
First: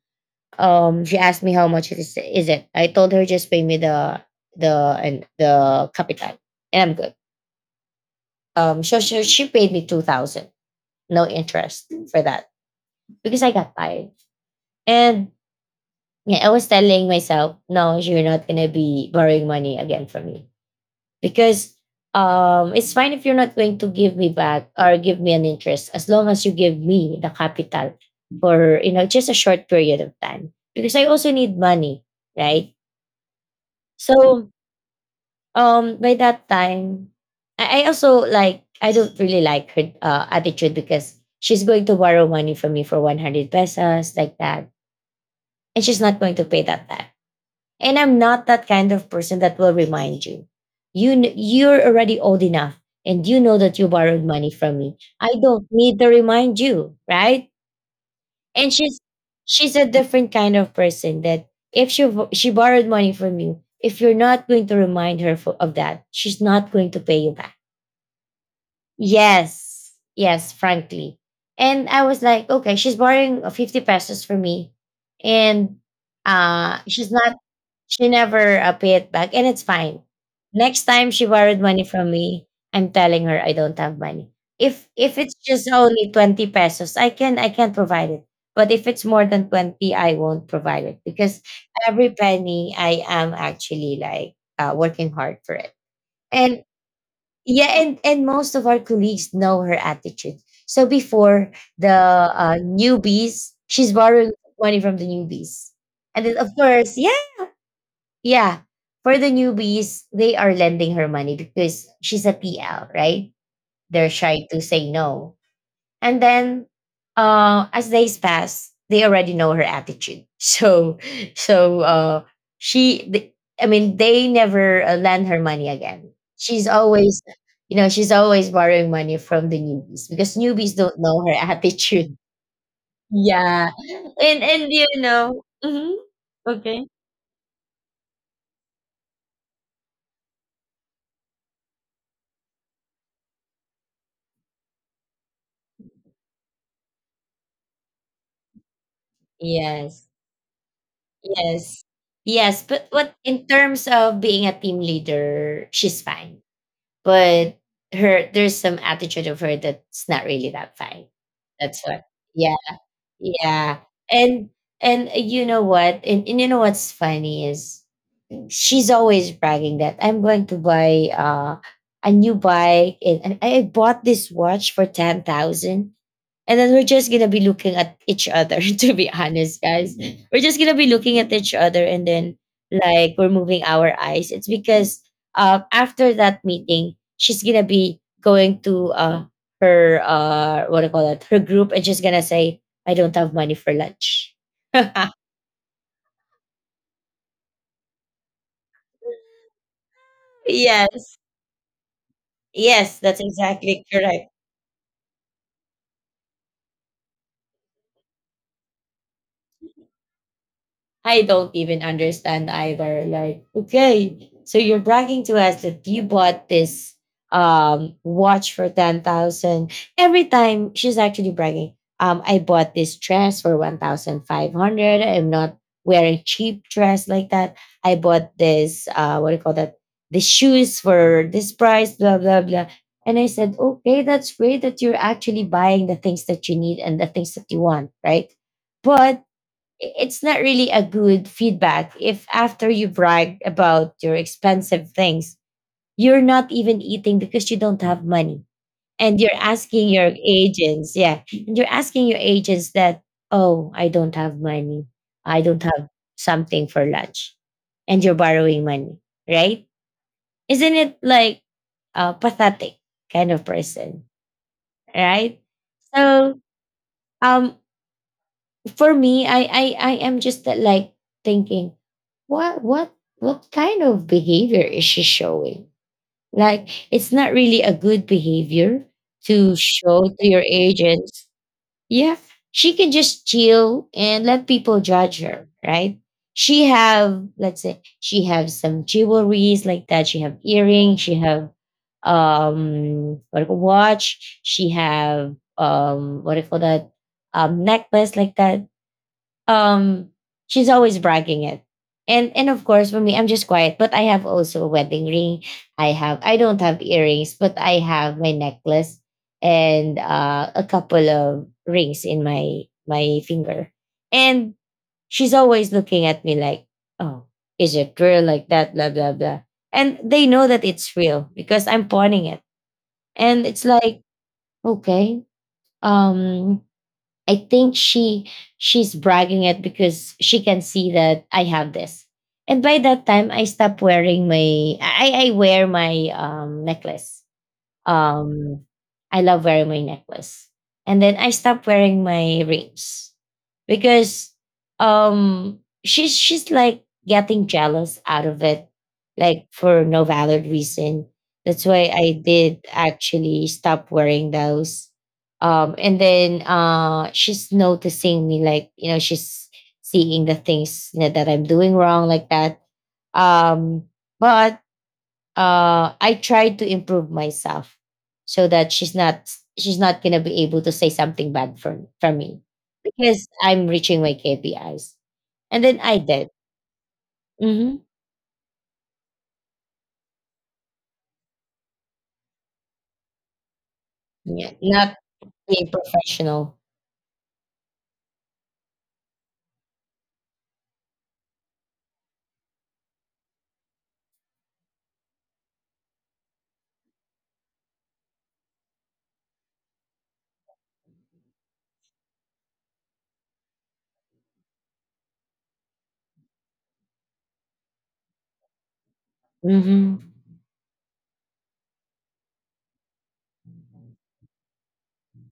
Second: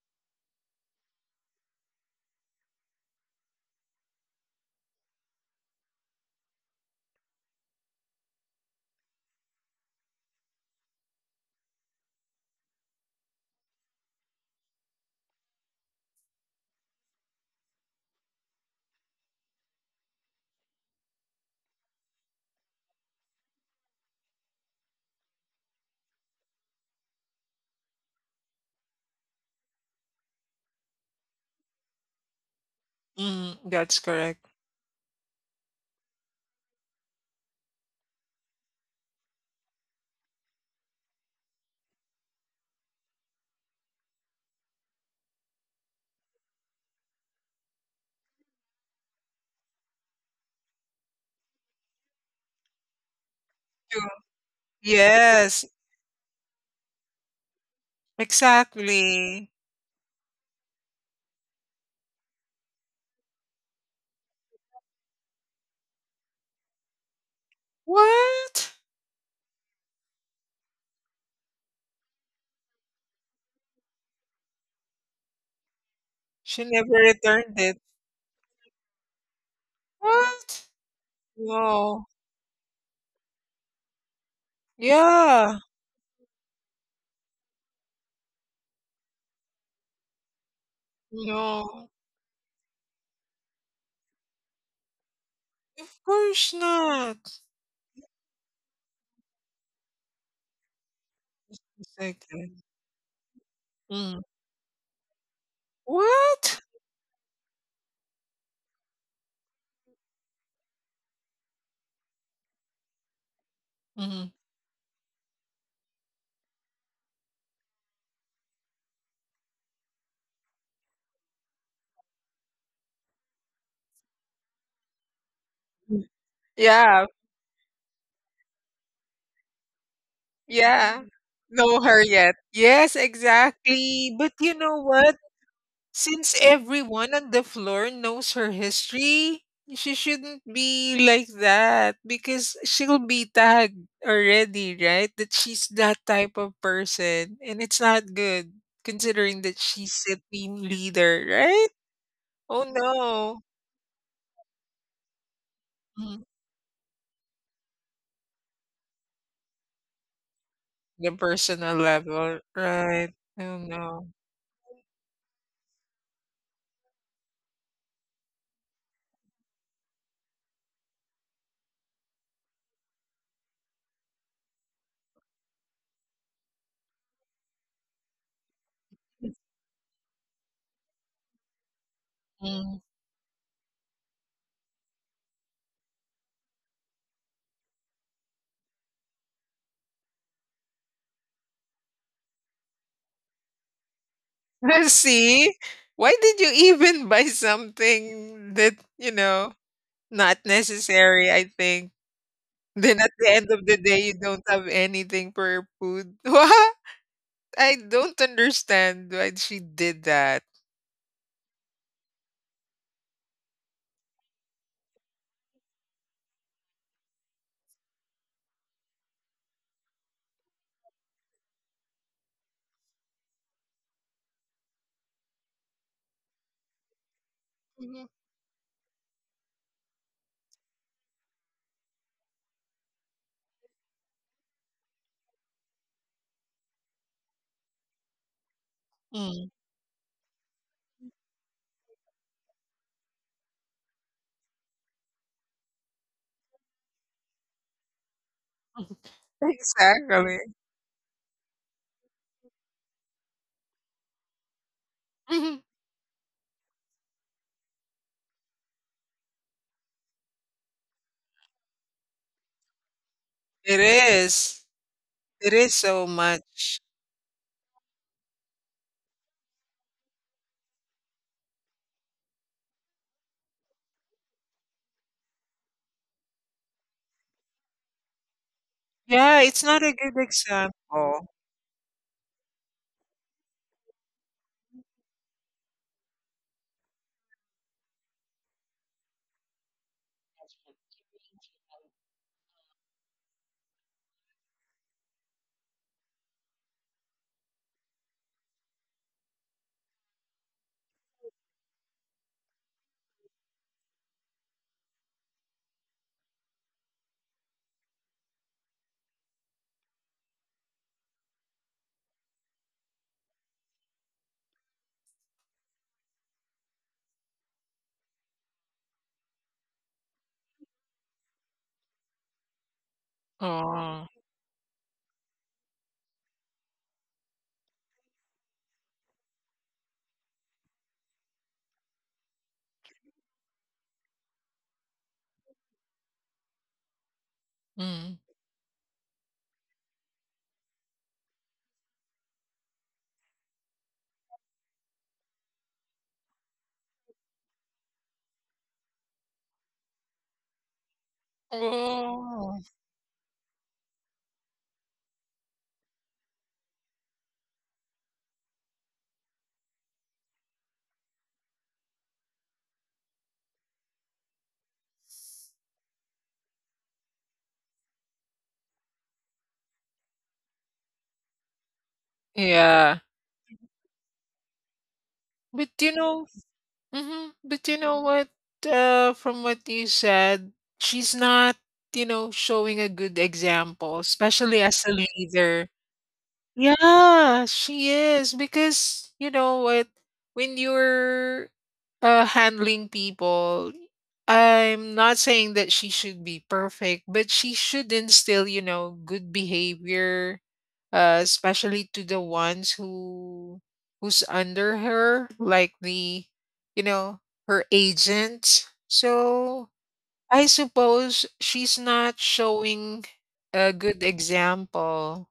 Speaker 1: She asked me how much it is it. I told her, just pay me the and the capital, and I'm good. So she paid me 2,000, no interest for that because I got tired. And yeah, I was telling myself, no, you're not gonna be borrowing money again from me because, it's fine if you're not going to give me back or give me an interest, as long as you give me the capital for, you know, just a short period of time, because I also need money, right?
Speaker 2: mhm. That's correct.
Speaker 1: So, by that time, I also, like, I don't really like her attitude, because she's going to borrow money from me for 100 pesos like that, and she's not going to pay that back. And I'm not that kind of person that will remind you. You're already old enough and you know that you
Speaker 2: True.
Speaker 1: borrowed money from me. I
Speaker 2: Yes.
Speaker 1: don't need to remind you, right? And
Speaker 2: Exactly.
Speaker 1: she's a different kind of person that if she borrowed money from you, if you're not going to remind her of that, she's not going to pay you back.
Speaker 2: What?
Speaker 1: Yes. Yes, frankly. And I was like, okay, she's borrowing, 50 pesos from me, and
Speaker 2: She never
Speaker 1: she's not,
Speaker 2: returned it.
Speaker 1: she never pay it back, and it's fine.
Speaker 2: What?
Speaker 1: Next time she borrowed money
Speaker 2: No.
Speaker 1: from me, I'm telling her I don't have money. If it's
Speaker 2: Yeah.
Speaker 1: just only 20 pesos, I can provide it. But if it's more than 20, I won't provide it, because
Speaker 2: No.
Speaker 1: every penny I am actually like, working hard for it.
Speaker 2: Of course
Speaker 1: And
Speaker 2: not.
Speaker 1: yeah, and most of our colleagues know her attitude. So before, the
Speaker 2: It's like that.
Speaker 1: newbies, she's
Speaker 2: Mm.
Speaker 1: borrowing money from the newbies. And then, of
Speaker 2: What?
Speaker 1: course, yeah, yeah, for the newbies, they are lending her money because she's a PL, right? They're
Speaker 2: Mm.
Speaker 1: shy to say no. And then as days pass, they already know her attitude. [laughs] So so uh she th- I mean they never lend her money again. She's
Speaker 2: Yeah.
Speaker 1: always she's always borrowing money from the newbies because newbies don't
Speaker 2: Yeah.
Speaker 1: know her [laughs]
Speaker 2: Know her
Speaker 1: attitude.
Speaker 2: yet. Yes,
Speaker 1: Yeah.
Speaker 2: exactly. But you know what?
Speaker 1: Mhm.
Speaker 2: Since
Speaker 1: Okay.
Speaker 2: everyone on the floor knows her history, she shouldn't be like that because she'll be tagged already, right? That she's that type of person. And it's not good considering that she's
Speaker 1: Yes.
Speaker 2: a team leader, right?
Speaker 1: Yes. Yes,
Speaker 2: Oh
Speaker 1: but what
Speaker 2: no.
Speaker 1: in terms of being a team leader, she's
Speaker 2: Mm.
Speaker 1: fine. But her there's some attitude of her that's not really that fine.
Speaker 2: The personal
Speaker 1: That's what.
Speaker 2: level,
Speaker 1: Yeah.
Speaker 2: right? Oh
Speaker 1: Yeah.
Speaker 2: no.
Speaker 1: And you know what's funny is she's always bragging that I'm going to buy a new bike and I bought this watch for 10,000 and then we're just gonna be looking at each other, [laughs] to be honest, guys. We're just gonna be looking at each other and then
Speaker 2: Mm.
Speaker 1: like we're moving our eyes. It's because after that meeting, she's gonna be going to her what do you call that, her group and she's gonna say, I don't have money for lunch.
Speaker 2: [laughs] See? Why did you even buy something that, you know, not
Speaker 1: [laughs] Yes.
Speaker 2: necessary, I think? Then
Speaker 1: Yes,
Speaker 2: at
Speaker 1: that's
Speaker 2: the end of the
Speaker 1: exactly
Speaker 2: day, you
Speaker 1: correct.
Speaker 2: don't have anything for your food. [laughs] What? I don't understand why she did that.
Speaker 1: I don't even understand either. Like, okay, so you're bragging to us that you bought this watch for 10,000. Every time she's actually bragging, I bought this dress for 1,500. I'm not wearing cheap dress like that. I
Speaker 2: Mhm.
Speaker 1: bought this what do you call that? The shoes for this price, blah blah blah. And I said, okay, that's great that you're actually buying the things that you need and the things that you want, right? But
Speaker 2: Mm.
Speaker 1: it's not really a good feedback if after you brag about your expensive things, you're not even eating because you don't have money. And you're asking your
Speaker 2: Exactly.
Speaker 1: agents, yeah, and you're asking your agents that, oh, I don't have money. I don't
Speaker 2: Mhm.
Speaker 1: have something for lunch. And you're borrowing money, right? Isn't it like a pathetic kind of
Speaker 2: It
Speaker 1: person,
Speaker 2: is.
Speaker 1: right?
Speaker 2: It is so
Speaker 1: So,
Speaker 2: much.
Speaker 1: um, for me, I am just that, like thinking, what what what kind of behavior is she showing? Like it's not really a good behavior
Speaker 2: Yeah,
Speaker 1: to
Speaker 2: it's not a
Speaker 1: show
Speaker 2: good
Speaker 1: to your agents.
Speaker 2: example.
Speaker 1: Yeah, she can just chill and let people judge her, right? She have, let's say she have some jewelries like that. She have earrings. She have what do you call- watch. She have what do you call that, necklace like that, um she's always bragging it, and of course for me I'm just quiet, but I have also a wedding ring. I have, I don't have earrings but I have my necklace, and a couple of rings in my finger. And she's always looking at me like, oh, is it real, like that, blah blah blah. And they know that it's real because I'm pointing it. And it's like
Speaker 2: Oh.
Speaker 1: okay, um I think she's bragging it because she can see that I have this. And by that time I stopped wearing my I wear my necklace.
Speaker 2: Mm.
Speaker 1: um I love wearing my necklace. And then I stopped wearing my rings because she's like getting jealous out of it, like for no valid reason. That's why I
Speaker 2: Oh.
Speaker 1: did actually stop wearing those. And then she's noticing me like, you know, she's seeing the things, you know, that I'm doing wrong like that. Um but I tried to improve myself so that she's not gonna be able to say something bad from me
Speaker 2: Yeah.
Speaker 1: because I'm reaching my KPIs. And
Speaker 2: But
Speaker 1: then
Speaker 2: you
Speaker 1: I
Speaker 2: know,
Speaker 1: did.
Speaker 2: but you
Speaker 1: Hmm.
Speaker 2: know what? From what you said, she's not, you know, showing a good example,
Speaker 1: Yeah,
Speaker 2: especially as
Speaker 1: not
Speaker 2: a
Speaker 1: being
Speaker 2: leader.
Speaker 1: professional.
Speaker 2: Yeah, she is because you know what, when you're handling people, I'm not saying that she should be perfect, but she should instill, you know, good behavior, especially to the ones who who's under her, like the, you know, her agent. So
Speaker 1: Hmm.
Speaker 2: I suppose she's not showing a good example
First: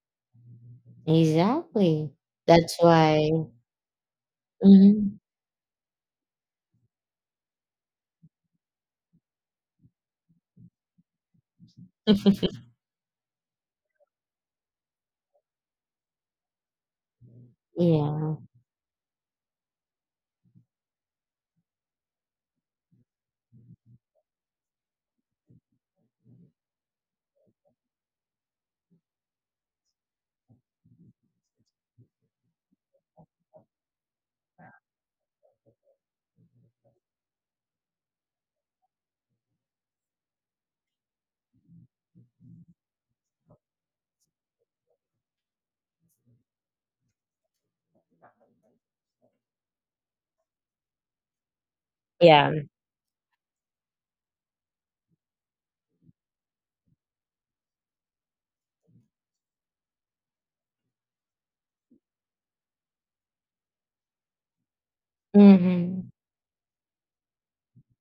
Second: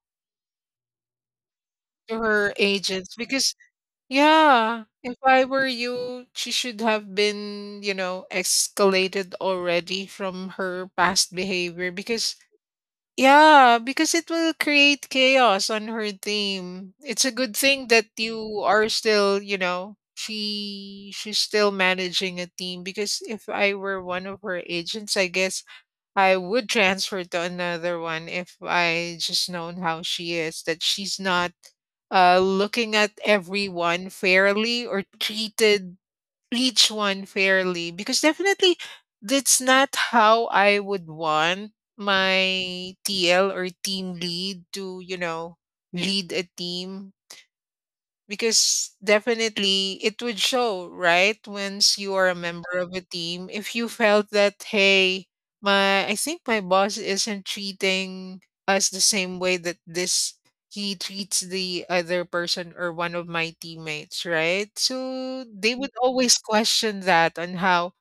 Speaker 1: Exactly.
Speaker 2: to her
Speaker 1: That's
Speaker 2: agents
Speaker 1: why.
Speaker 2: because, yeah, if
Speaker 1: Mhm.
Speaker 2: I were you, she should have been, you know, escalated already from her past behavior because,
Speaker 1: [laughs]
Speaker 2: yeah, because it will create chaos on her team. It's a good thing that
Speaker 1: Yeah.
Speaker 2: you are still, you know, she she's still managing a team because if I were one of her agents, I guess I would transfer to another one if I just known how she is, that she's not looking at everyone fairly or treated each one fairly. Because definitely that's not how I would want my TL or team lead to, you know, lead a team because definitely it would show right once you are a
Speaker 1: Yeah.
Speaker 2: member of a team if you felt that, hey, my, I think my boss isn't treating us the same way that this he treats the other person or one of my teammates, right? So they would
Speaker 1: Hmm.
Speaker 2: always question that, on how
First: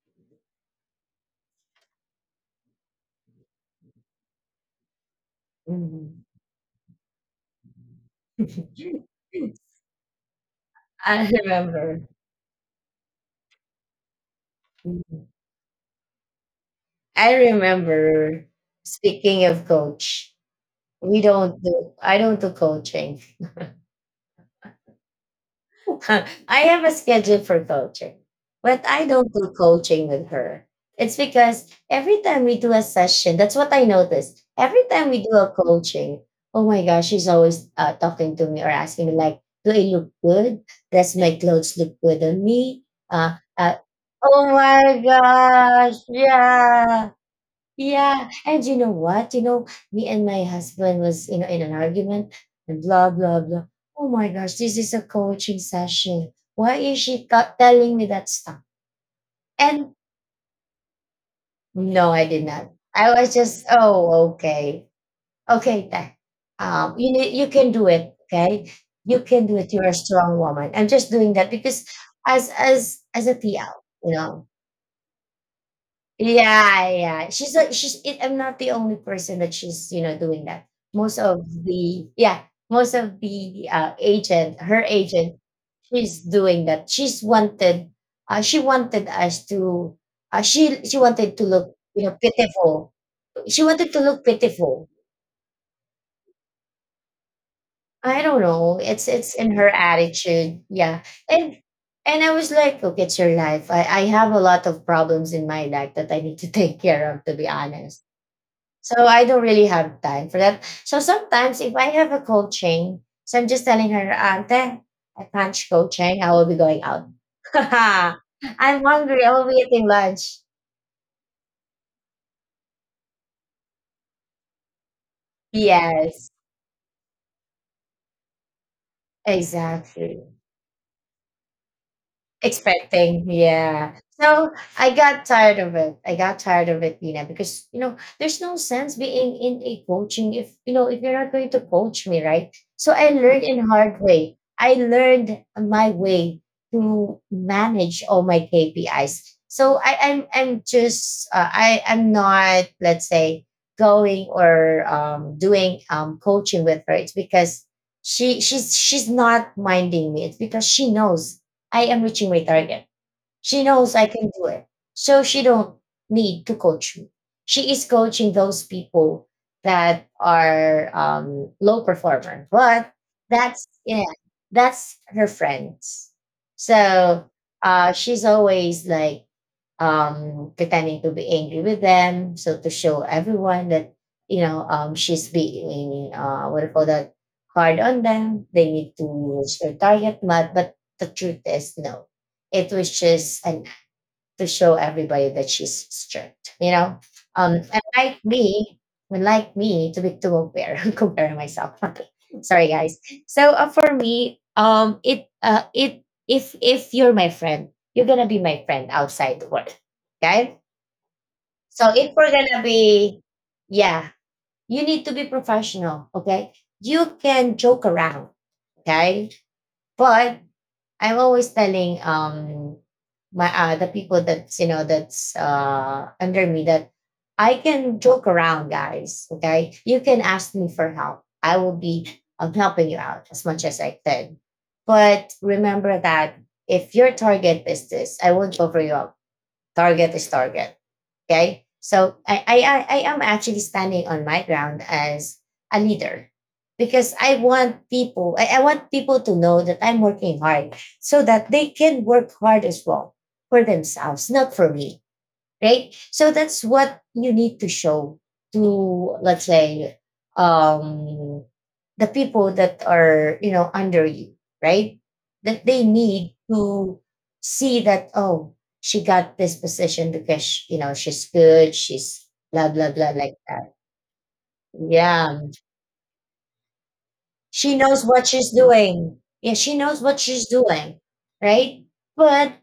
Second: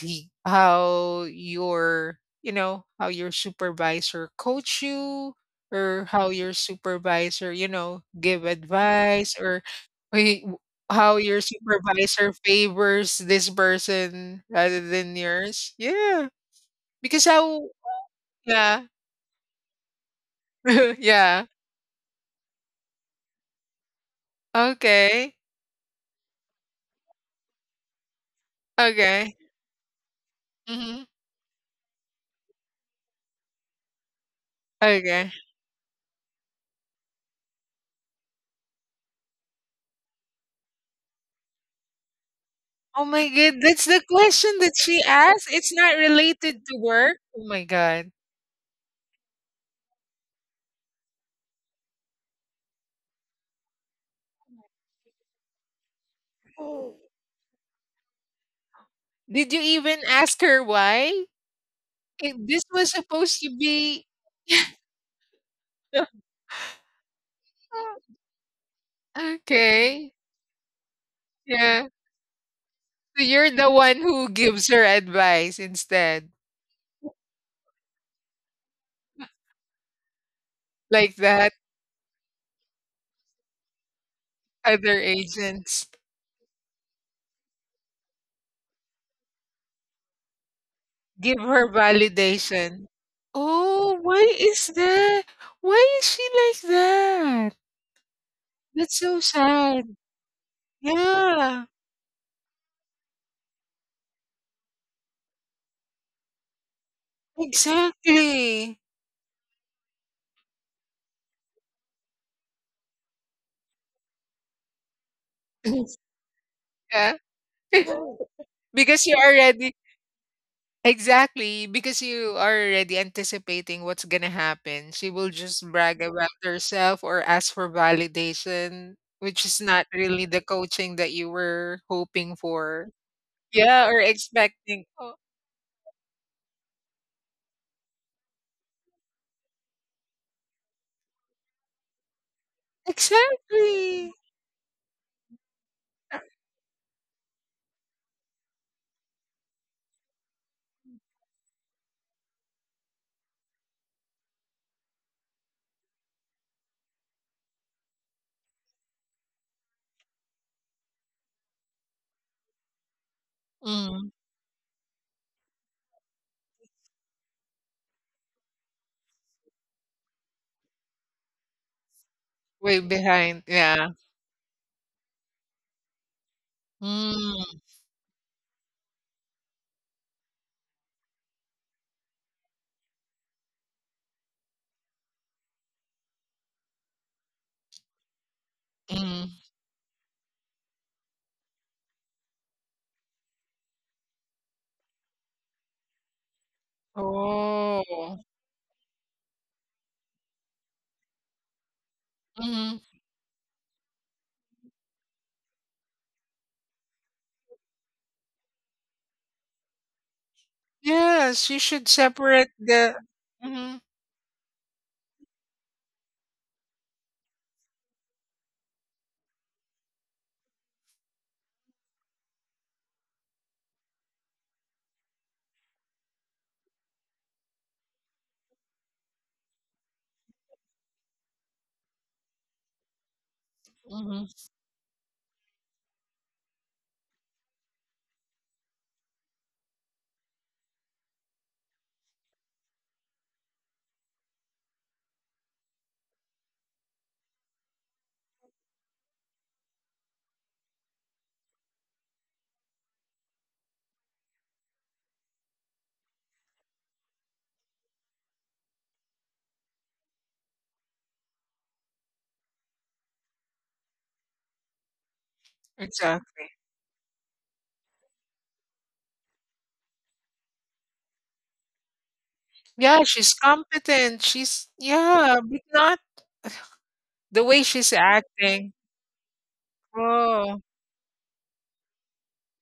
Speaker 2: he how your, you know, how your supervisor coach you or
Speaker 1: Hmm.
Speaker 2: how your supervisor, you know, give
Speaker 1: [laughs]
Speaker 2: advice or wait, how
Speaker 1: I
Speaker 2: your
Speaker 1: remember.
Speaker 2: supervisor favors this person rather than
Speaker 1: Mhm.
Speaker 2: yours? Yeah, because
Speaker 1: I
Speaker 2: how?
Speaker 1: remember.
Speaker 2: Yeah,
Speaker 1: Speaking of coach,
Speaker 2: [laughs]
Speaker 1: we
Speaker 2: yeah.
Speaker 1: don't do. I don't do coaching.
Speaker 2: Okay,
Speaker 1: [laughs] I have a schedule for coaching, but I don't
Speaker 2: okay,
Speaker 1: do coaching with her.
Speaker 2: hmm
Speaker 1: It's because every time we do a session, that's what I noticed. Every time we
Speaker 2: okay.
Speaker 1: do a coaching, oh my gosh, she's always talking to me or asking me like, "Do I look good? Does my clothes look good on me?"
Speaker 2: Oh my
Speaker 1: Uh,
Speaker 2: god,
Speaker 1: uh,
Speaker 2: that's the
Speaker 1: oh
Speaker 2: question that
Speaker 1: my
Speaker 2: she asked. It's not
Speaker 1: gosh,
Speaker 2: related to
Speaker 1: yeah.
Speaker 2: work. Oh my god.
Speaker 1: Yeah, and you know what? You know, me and my husband was, you know, in an argument and blah blah blah. Oh my gosh, this is a coaching session. Why
Speaker 2: Oh.
Speaker 1: is she telling me that stuff?
Speaker 2: Did you
Speaker 1: And
Speaker 2: even ask her why?
Speaker 1: no, I
Speaker 2: Eh,
Speaker 1: did
Speaker 2: this
Speaker 1: not.
Speaker 2: was
Speaker 1: I was
Speaker 2: supposed to
Speaker 1: just,
Speaker 2: be.
Speaker 1: oh, okay, okay, you need, you can do it.
Speaker 2: [laughs]
Speaker 1: Okay, you can do it. You're a
Speaker 2: Okay.
Speaker 1: strong woman. I'm just doing that because
Speaker 2: Yeah.
Speaker 1: as as
Speaker 2: So
Speaker 1: as a
Speaker 2: you're the
Speaker 1: TL,
Speaker 2: one
Speaker 1: you
Speaker 2: who
Speaker 1: know.
Speaker 2: gives her advice instead.
Speaker 1: Yeah, yeah. She's a, she's it, I'm not the only person that she's, you know, doing that.
Speaker 2: Like
Speaker 1: Most of
Speaker 2: that,
Speaker 1: the, yeah, most of the agent, her
Speaker 2: other
Speaker 1: agent,
Speaker 2: agents
Speaker 1: she's doing that. She's wanted she wanted us to she wanted
Speaker 2: give
Speaker 1: to
Speaker 2: her
Speaker 1: look, you know,
Speaker 2: validation.
Speaker 1: pitiful. She wanted
Speaker 2: Oh,
Speaker 1: to
Speaker 2: why
Speaker 1: look
Speaker 2: is
Speaker 1: pitiful.
Speaker 2: that? Why is she like that?
Speaker 1: I don't know.
Speaker 2: That's so
Speaker 1: It's in her
Speaker 2: sad.
Speaker 1: attitude. Yeah. And
Speaker 2: Yeah,
Speaker 1: I was like, look, it's your life. I have a lot of problems in my life that I need to [laughs] take care of, to be honest.
Speaker 2: exactly.
Speaker 1: So I don't really have time for that. So sometimes if I have a cold chain, so I'm just telling her, Auntie, I punch cold
Speaker 2: [laughs]
Speaker 1: chain. I will be going out.
Speaker 2: Yeah.
Speaker 1: [laughs]
Speaker 2: [laughs]
Speaker 1: I'm
Speaker 2: Because you
Speaker 1: hungry. I will be
Speaker 2: already,
Speaker 1: eating lunch.
Speaker 2: exactly because you are already anticipating what's gonna happen, she will just brag about
Speaker 1: Yes,
Speaker 2: herself or ask for validation, which is not
Speaker 1: exactly.
Speaker 2: really the coaching that you were hoping for.
Speaker 1: Expecting,
Speaker 2: Yeah,
Speaker 1: yeah.
Speaker 2: or
Speaker 1: So
Speaker 2: expecting,
Speaker 1: I
Speaker 2: oh,
Speaker 1: got tired of it. I got tired of it, Nina, because you know there's no sense being in a coaching if you know if you're not going to coach me, right? So I learned in hard
Speaker 2: exactly.
Speaker 1: way. I learned my way to manage all my KPIs. So I'm just I'm not, let's say, going or doing coaching with her. It's because she's not minding me. It's because she knows I am reaching my target. She knows I
Speaker 2: Mm,
Speaker 1: can do it. So she don't need to coach me. She is coaching those people that are low performer.
Speaker 2: way
Speaker 1: But
Speaker 2: behind,
Speaker 1: that's,
Speaker 2: yeah.
Speaker 1: yeah, that's her friends. So
Speaker 2: Mm,
Speaker 1: she's always like pretending to be angry with them. So to show everyone that, you know, she's being, what do you call that, hard on them. They need to
Speaker 2: mm.
Speaker 1: use their target mat. But the truth is, no. It was just an, to show everybody that she's strict, you know? And
Speaker 2: Oh.
Speaker 1: like me, to be to compare, [laughs] compare myself. Okay. Sorry
Speaker 2: Hmm.
Speaker 1: guys. So for me, it, if you're my friend, you're gonna be my friend outside the work. Okay?
Speaker 2: Yes, you should
Speaker 1: So if we're
Speaker 2: separate
Speaker 1: gonna
Speaker 2: the.
Speaker 1: be,
Speaker 2: Hmm.
Speaker 1: yeah, you need to be professional, okay? You can joke around, okay? But I'm always telling my the people that's, you know, that's under me, that I can joke around, guys. Okay, you can ask me for help. I will be helping you out as much as I
Speaker 2: Hmm.
Speaker 1: can. But remember that if your target is this, I won't cover you up. Target is target. Okay. So I am actually standing on my ground as a leader because I want people, I want people to know that I'm working hard so that they can work hard as well for themselves, not for me, right? So that's what you need to show to, let's say, um, the people that are, you know, under you, right? That they need
Speaker 2: Exactly.
Speaker 1: to see that, oh, she got this position because, you know, she's good, she's blah, blah,
Speaker 2: Yeah,
Speaker 1: blah,
Speaker 2: she's
Speaker 1: like that.
Speaker 2: competent. She's, yeah,
Speaker 1: Yeah.
Speaker 2: but not the way
Speaker 1: She
Speaker 2: she's
Speaker 1: knows what she's
Speaker 2: acting.
Speaker 1: doing. Yeah, she knows what she's
Speaker 2: Oh,
Speaker 1: doing, right? But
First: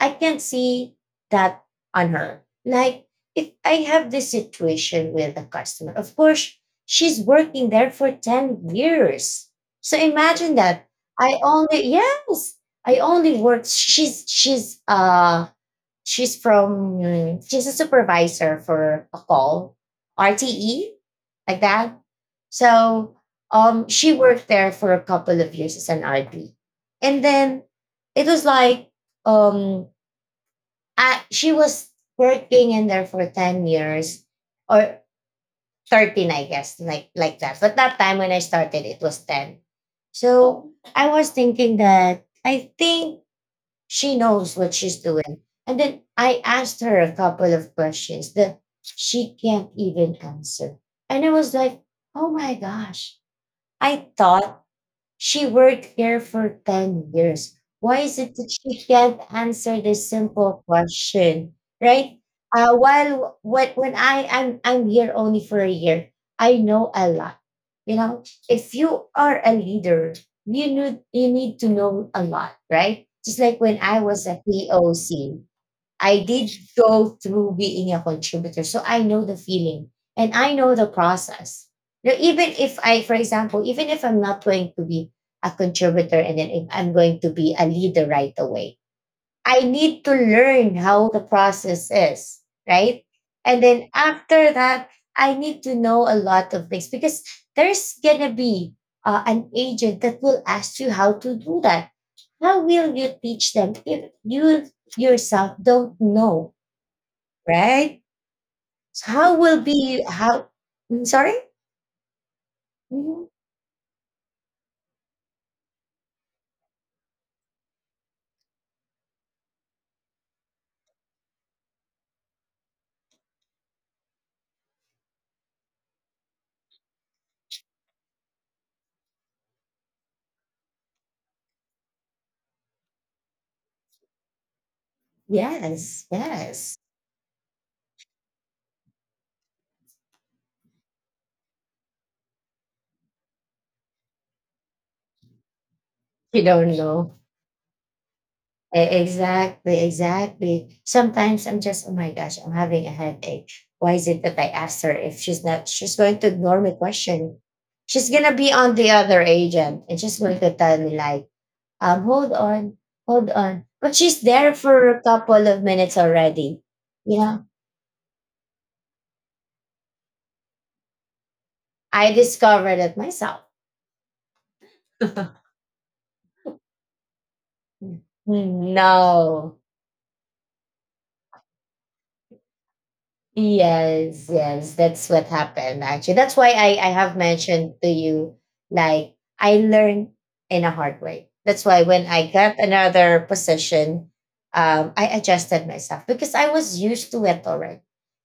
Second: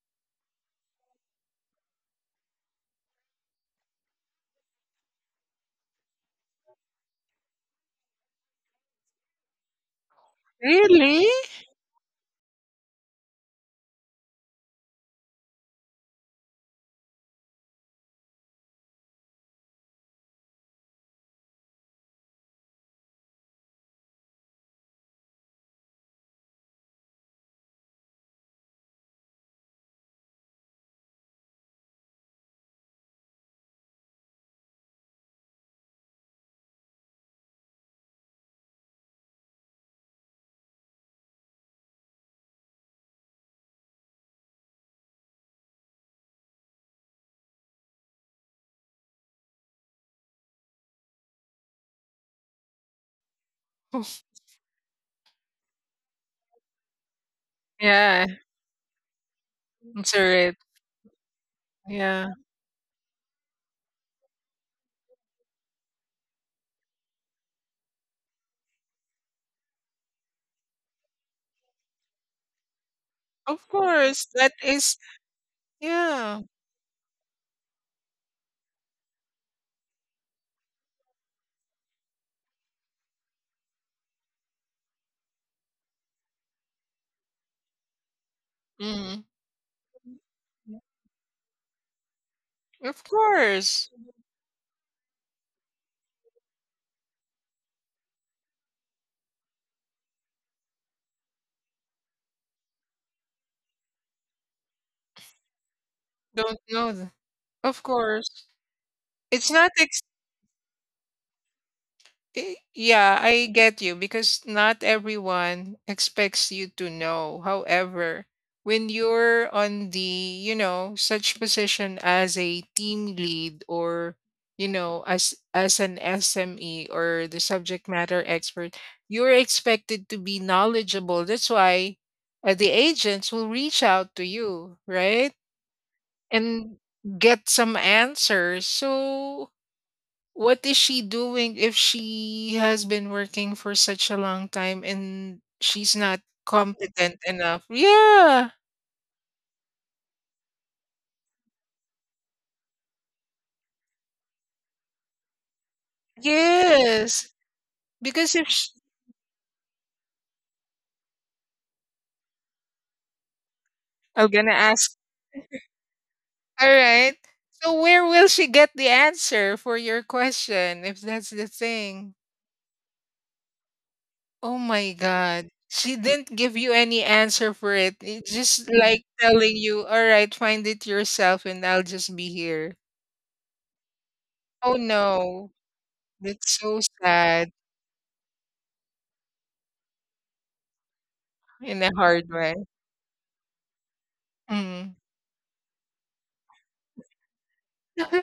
Speaker 1: I can see that on her. Like, if I have this situation with a customer, of course, she's working there for 10 years. So imagine that.
Speaker 2: really?
Speaker 1: I only, yes, I only worked, she's a supervisor for a call, RTE, like that. So, she worked there for a couple of years as an RP. And then it was like, um, she was working in there for 10 years or 13, I guess, like that. But that time when I started, it was 10. So I was thinking that I think she knows what she's doing. And then I asked her a couple of questions that she can't even answer. And I was like, oh my gosh. I
Speaker 2: [laughs]
Speaker 1: thought she worked here for 10 years. Why is
Speaker 2: Yeah,
Speaker 1: it that she can't answer this
Speaker 2: answer it.
Speaker 1: simple question? Right?
Speaker 2: Yeah,
Speaker 1: While when I'm here only for a year, I know a lot. You know, if you are a leader, you need, you need to know a lot, right? Just like
Speaker 2: of
Speaker 1: when I was
Speaker 2: course.
Speaker 1: a
Speaker 2: That is,
Speaker 1: POC. I
Speaker 2: yeah.
Speaker 1: did go through being a contributor. So I know the feeling and I know the process. Now, even if I, for example, even if I'm not going to be a contributor and then if I'm going to be a leader right away,
Speaker 2: Mm.
Speaker 1: I need to learn how the process is, right?
Speaker 2: Of
Speaker 1: And then
Speaker 2: course.
Speaker 1: after that, I need to know a lot of things because there's going to be an agent that will ask you how to do that. How will you teach them if you yourself don't know,
Speaker 2: Don't know th. Of
Speaker 1: right?
Speaker 2: course.
Speaker 1: So how
Speaker 2: It's
Speaker 1: will
Speaker 2: not ex
Speaker 1: be how? Sorry.
Speaker 2: eh, Yeah,
Speaker 1: Mhm.
Speaker 2: I get you because not everyone expects you to know. However, when you're on the, you know, such position as a team lead or, you know, as an SME or the subject matter expert, you're expected to be knowledgeable. That's why the agents will reach out to you, right?
Speaker 1: Yes, yes.
Speaker 2: And get some answers. So what is she doing if she has been working for such a long time and she's not
Speaker 1: You don't know.
Speaker 2: competent enough? Yeah.
Speaker 1: Exactly, exactly. Sometimes I'm just, oh my gosh, I'm having a headache. Why is it that I asked her if she's not? She's going to ignore my
Speaker 2: Yes.
Speaker 1: question. She's
Speaker 2: Because
Speaker 1: gonna
Speaker 2: if
Speaker 1: be
Speaker 2: sh
Speaker 1: on the other agent, and she's going to tell me like, hold on. But she's
Speaker 2: I'm gonna
Speaker 1: there for
Speaker 2: ask,
Speaker 1: a couple of minutes already.
Speaker 2: all right.
Speaker 1: You know,
Speaker 2: So where will she get the answer for your question if that's the
Speaker 1: I
Speaker 2: thing?
Speaker 1: discovered it myself.
Speaker 2: Oh my
Speaker 1: [laughs]
Speaker 2: God. She didn't give you any answer for it. It's just like telling
Speaker 1: No.
Speaker 2: you, all right, find it yourself and I'll just be here.
Speaker 1: Yes,
Speaker 2: Oh
Speaker 1: yes, that's what
Speaker 2: no.
Speaker 1: happened actually. That's why
Speaker 2: That's
Speaker 1: I,
Speaker 2: so
Speaker 1: I have
Speaker 2: sad
Speaker 1: mentioned to you, like, I learned in a hard way. That's why
Speaker 2: in a
Speaker 1: when
Speaker 2: hard
Speaker 1: I
Speaker 2: way.
Speaker 1: got another position,
Speaker 2: Mm.
Speaker 1: I adjusted myself because I was used to it already.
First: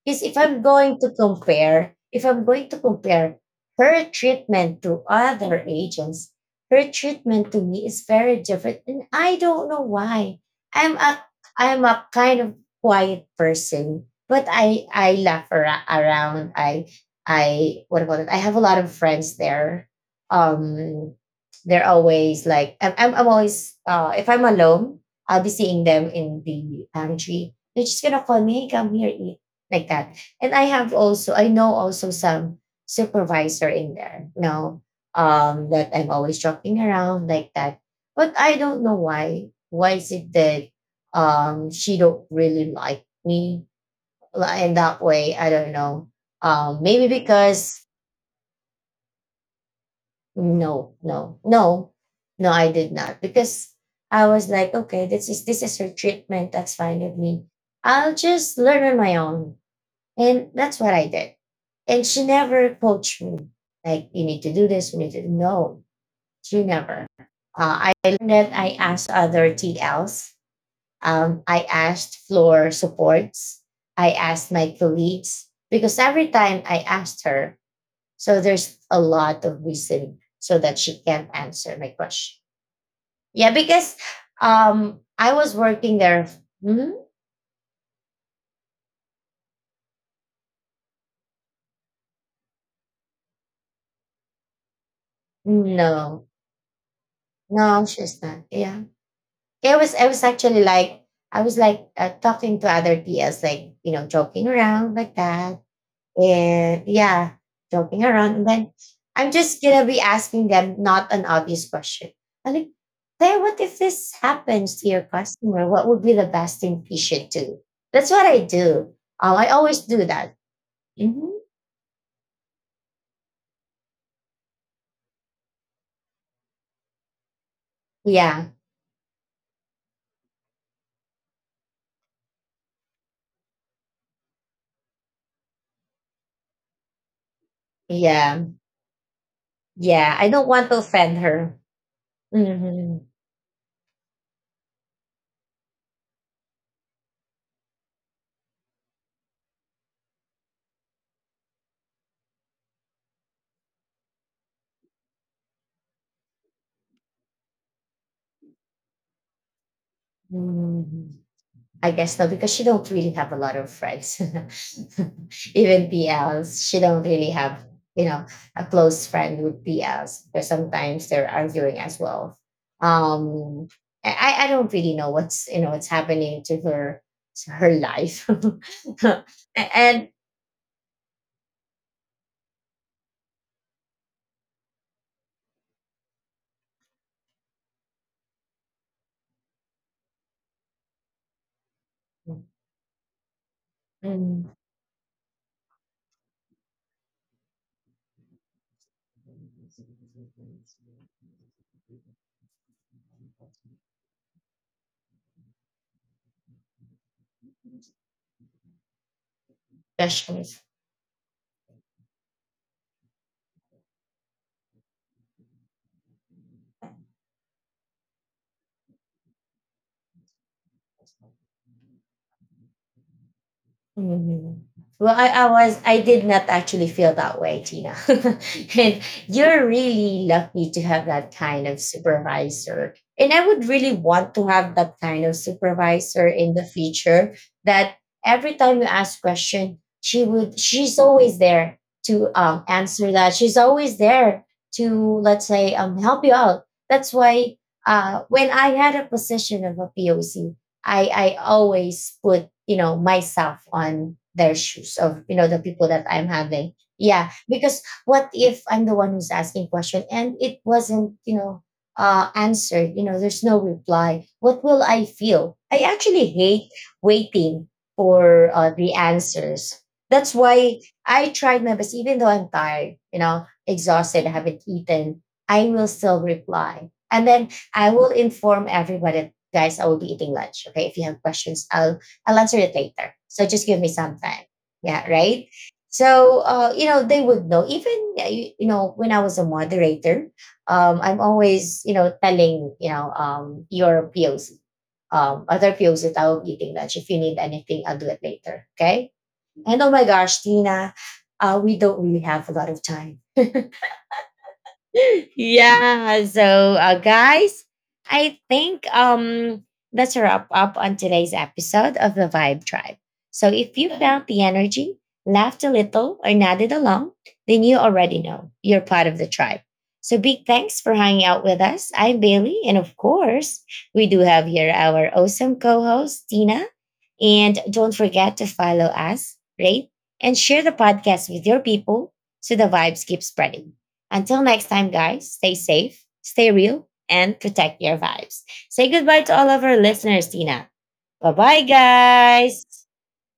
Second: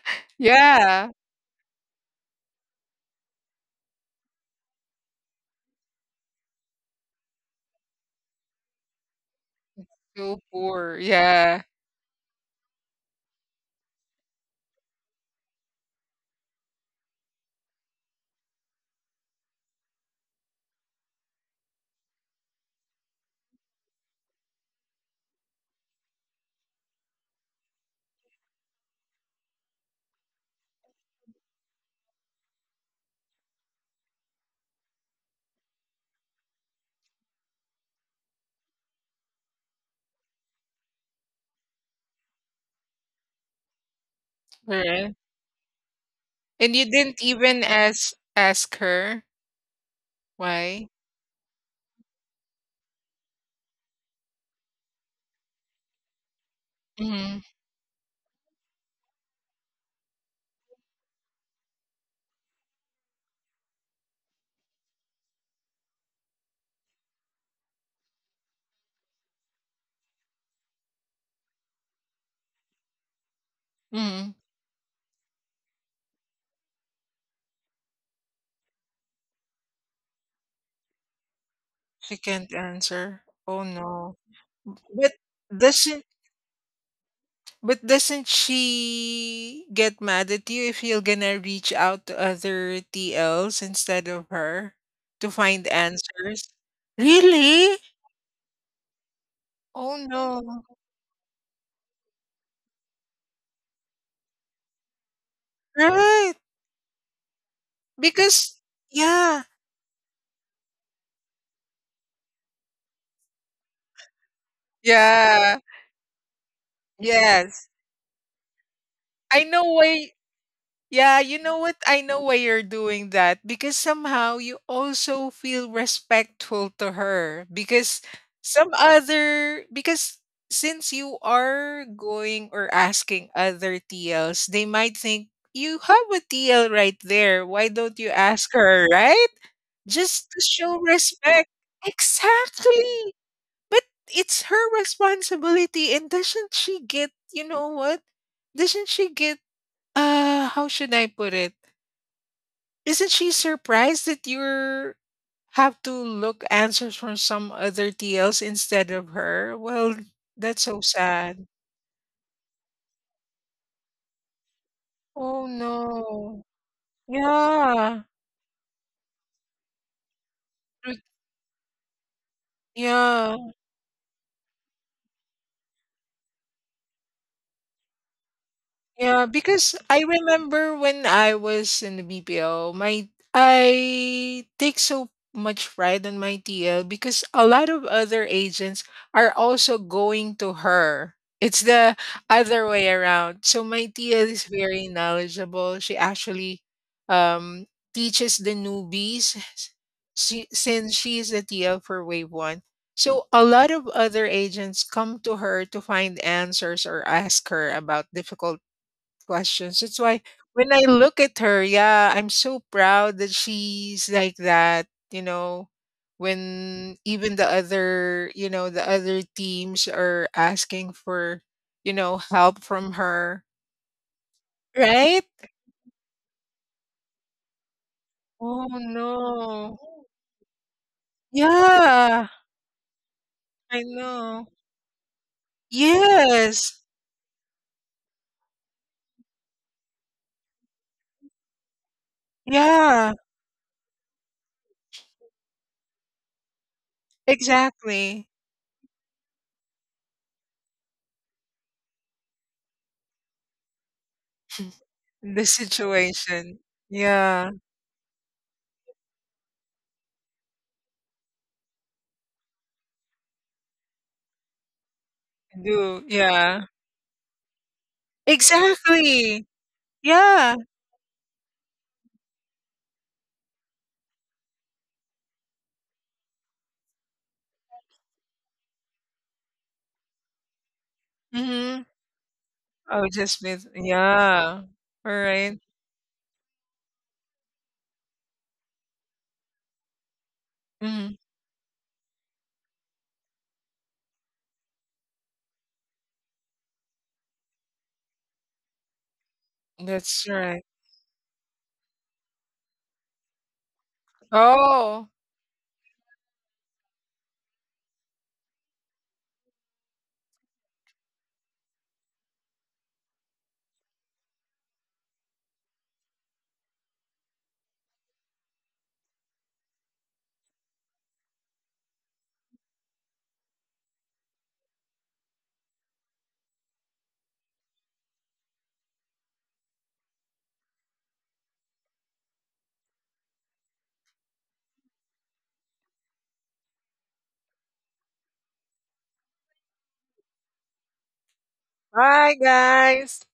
Speaker 1: Because if I'm going to
Speaker 2: Yeah.
Speaker 1: compare, if I'm going to compare her treatment to other agents, her treatment to me is very different. And I don't know why.
Speaker 2: So
Speaker 1: I'm
Speaker 2: poor.
Speaker 1: a
Speaker 2: Yeah.
Speaker 1: I'm a kind of quiet person, but I laugh around. I what about it? I have a lot of friends there. Um, they're always like I'm always, if I'm alone, I'll be seeing them in the pantry. They're just gonna call me, hey, come here, eat, like that. And I know also some supervisor in there. You know, that I'm always joking around like that. But I don't know why. Why is it that, she don't really like me in that
Speaker 2: Right.
Speaker 1: way. I don't know.
Speaker 2: And you
Speaker 1: Maybe
Speaker 2: didn't even
Speaker 1: because,
Speaker 2: ask her why?
Speaker 1: no, no, no, no, I did not because I was like, okay, this is her treatment. That's fine with
Speaker 2: Mm.
Speaker 1: me. I'll just learn on my own, and that's what I did. And she never coached me, like, you need to do this, you need to, no. She never. I learned that I asked other TLs. I asked floor supports. I
Speaker 2: Mm.
Speaker 1: asked my colleagues because every time I asked her, so there's a lot of reason so that she can't answer my
Speaker 2: She
Speaker 1: question.
Speaker 2: can't answer.
Speaker 1: Yeah,
Speaker 2: Oh
Speaker 1: because,
Speaker 2: no. But
Speaker 1: I was working
Speaker 2: doesn't,
Speaker 1: there. Hmm?
Speaker 2: but doesn't she get mad at you if you're gonna reach out to other TLs instead of her to find
Speaker 1: No,
Speaker 2: answers?
Speaker 1: no,
Speaker 2: Really?
Speaker 1: she's not. Yeah,
Speaker 2: Oh
Speaker 1: I was
Speaker 2: no.
Speaker 1: actually like, I was like, talking to other P.S., like, you know, joking around like that.
Speaker 2: Right.
Speaker 1: And yeah, joking around. And
Speaker 2: Because
Speaker 1: then I'm
Speaker 2: yeah.
Speaker 1: just gonna be asking them not an obvious question. I'm like, hey, what if this happens to your
Speaker 2: Yeah.
Speaker 1: customer? What would be the best thing you should do?
Speaker 2: Yes.
Speaker 1: That's what I do.
Speaker 2: I
Speaker 1: I
Speaker 2: know
Speaker 1: always do
Speaker 2: why.
Speaker 1: that.
Speaker 2: Yeah,
Speaker 1: Mhm.
Speaker 2: you know what? I know why you're doing that because somehow you also feel respectful to her because
Speaker 1: Yeah,
Speaker 2: some other because since you are going or asking other TLs, they might think you have a TL right there. Why don't you
Speaker 1: yeah,
Speaker 2: ask her, right?
Speaker 1: yeah. I
Speaker 2: Just to
Speaker 1: don't want to
Speaker 2: show
Speaker 1: offend
Speaker 2: respect.
Speaker 1: her. Mhm.
Speaker 2: Exactly. But it's her responsibility and doesn't she get, you know what, doesn't she get, how should I put it? Isn't she surprised that you're have to look answers from some other TLs instead of her? Well, that's so
Speaker 1: Mhm.
Speaker 2: sad.
Speaker 1: I guess no, because she don't really have a lot of friends.
Speaker 2: Oh
Speaker 1: [laughs] Even
Speaker 2: no.
Speaker 1: PLs, she don't really have,
Speaker 2: Yeah.
Speaker 1: you know, a close friend with PLs because
Speaker 2: Re-
Speaker 1: sometimes they're arguing as well.
Speaker 2: Yeah.
Speaker 1: Um, I don't really know what's you know what's happening to her, to her life. [laughs]
Speaker 2: Yeah, because I
Speaker 1: And
Speaker 2: remember when I was in the BPO, my I take so much pride on my TL because a lot of other agents are also going to her. It's the
Speaker 1: mm,
Speaker 2: other way around. So my TL is
Speaker 1: mm,
Speaker 2: very knowledgeable. She actually um teaches the newbies she, since she is the TL for Wave 1. So a lot of other agents come to her to find answers or ask her about difficult questions. That's why
Speaker 1: gosh.
Speaker 2: when I look at her, yeah, I'm so proud that she's like that, you know. When even the other, you know, the other teams are asking for, you know, help from her,
Speaker 1: Mhm. Well,
Speaker 2: right?
Speaker 1: I was I did not actually feel that way, Tina.
Speaker 2: Oh
Speaker 1: [laughs] And you're
Speaker 2: no.
Speaker 1: really lucky to have that kind of
Speaker 2: Yeah,
Speaker 1: supervisor. And I would
Speaker 2: I
Speaker 1: really want to
Speaker 2: know.
Speaker 1: have that kind of supervisor in the
Speaker 2: Yes.
Speaker 1: future, that every time you ask question, she's always there to, answer
Speaker 2: Yeah,
Speaker 1: that. She's always there to, let's say, help you out. That's why,
Speaker 2: exactly.
Speaker 1: when I had a position of a POC, I always put, you know, myself on their shoes of, you
Speaker 2: The
Speaker 1: know, the people that I'm
Speaker 2: situation.
Speaker 1: having. Yeah,
Speaker 2: Yeah,
Speaker 1: because what if I'm the one who's asking question and it wasn't, you know, answered? You know, there's no reply. What will I feel?
Speaker 2: I
Speaker 1: I
Speaker 2: do.
Speaker 1: actually
Speaker 2: Yeah.
Speaker 1: hate waiting for, the
Speaker 2: Exactly.
Speaker 1: answers. That's
Speaker 2: Yeah.
Speaker 1: why I tried my best, even though I'm tired, you know, exhausted, I haven't eaten. I will still reply, and then I will inform everybody, guys, I will be eating lunch. Okay. If you have questions,
Speaker 2: Hmm.
Speaker 1: I'll answer it
Speaker 2: Oh,
Speaker 1: later.
Speaker 2: just
Speaker 1: So
Speaker 2: with,
Speaker 1: just give me some time.
Speaker 2: yeah.
Speaker 1: Yeah, right.
Speaker 2: Alright.
Speaker 1: So, you know, they would know. Even, you know, when I was a moderator,
Speaker 2: Mhm.
Speaker 1: I'm always, you know, telling, you know, your POC, other POC that I will be eating lunch. If you need anything, I'll do it later. Okay. And oh my
Speaker 2: That's
Speaker 1: gosh,
Speaker 2: right.
Speaker 1: Tina, we don't really have a lot of time.
Speaker 2: Oh,
Speaker 1: [laughs] Yeah, so, guys, I think um, that's a wrap up on today's episode of The Vibe Tribe. So if you felt the energy, laughed a little, or nodded along, then you already know you're part of the tribe. So big thanks for hanging out with us. I'm Bailey, and of course, we do have here our awesome co-host, Tina. And don't forget to follow us, rate, and share the podcast with your people, so the vibes keep spreading. Until next time, guys, stay safe, stay real, and protect your vibes. Say goodbye to all of our listeners, Tina. Bye bye,
Speaker 2: bye,
Speaker 1: guys.
Speaker 2: guys.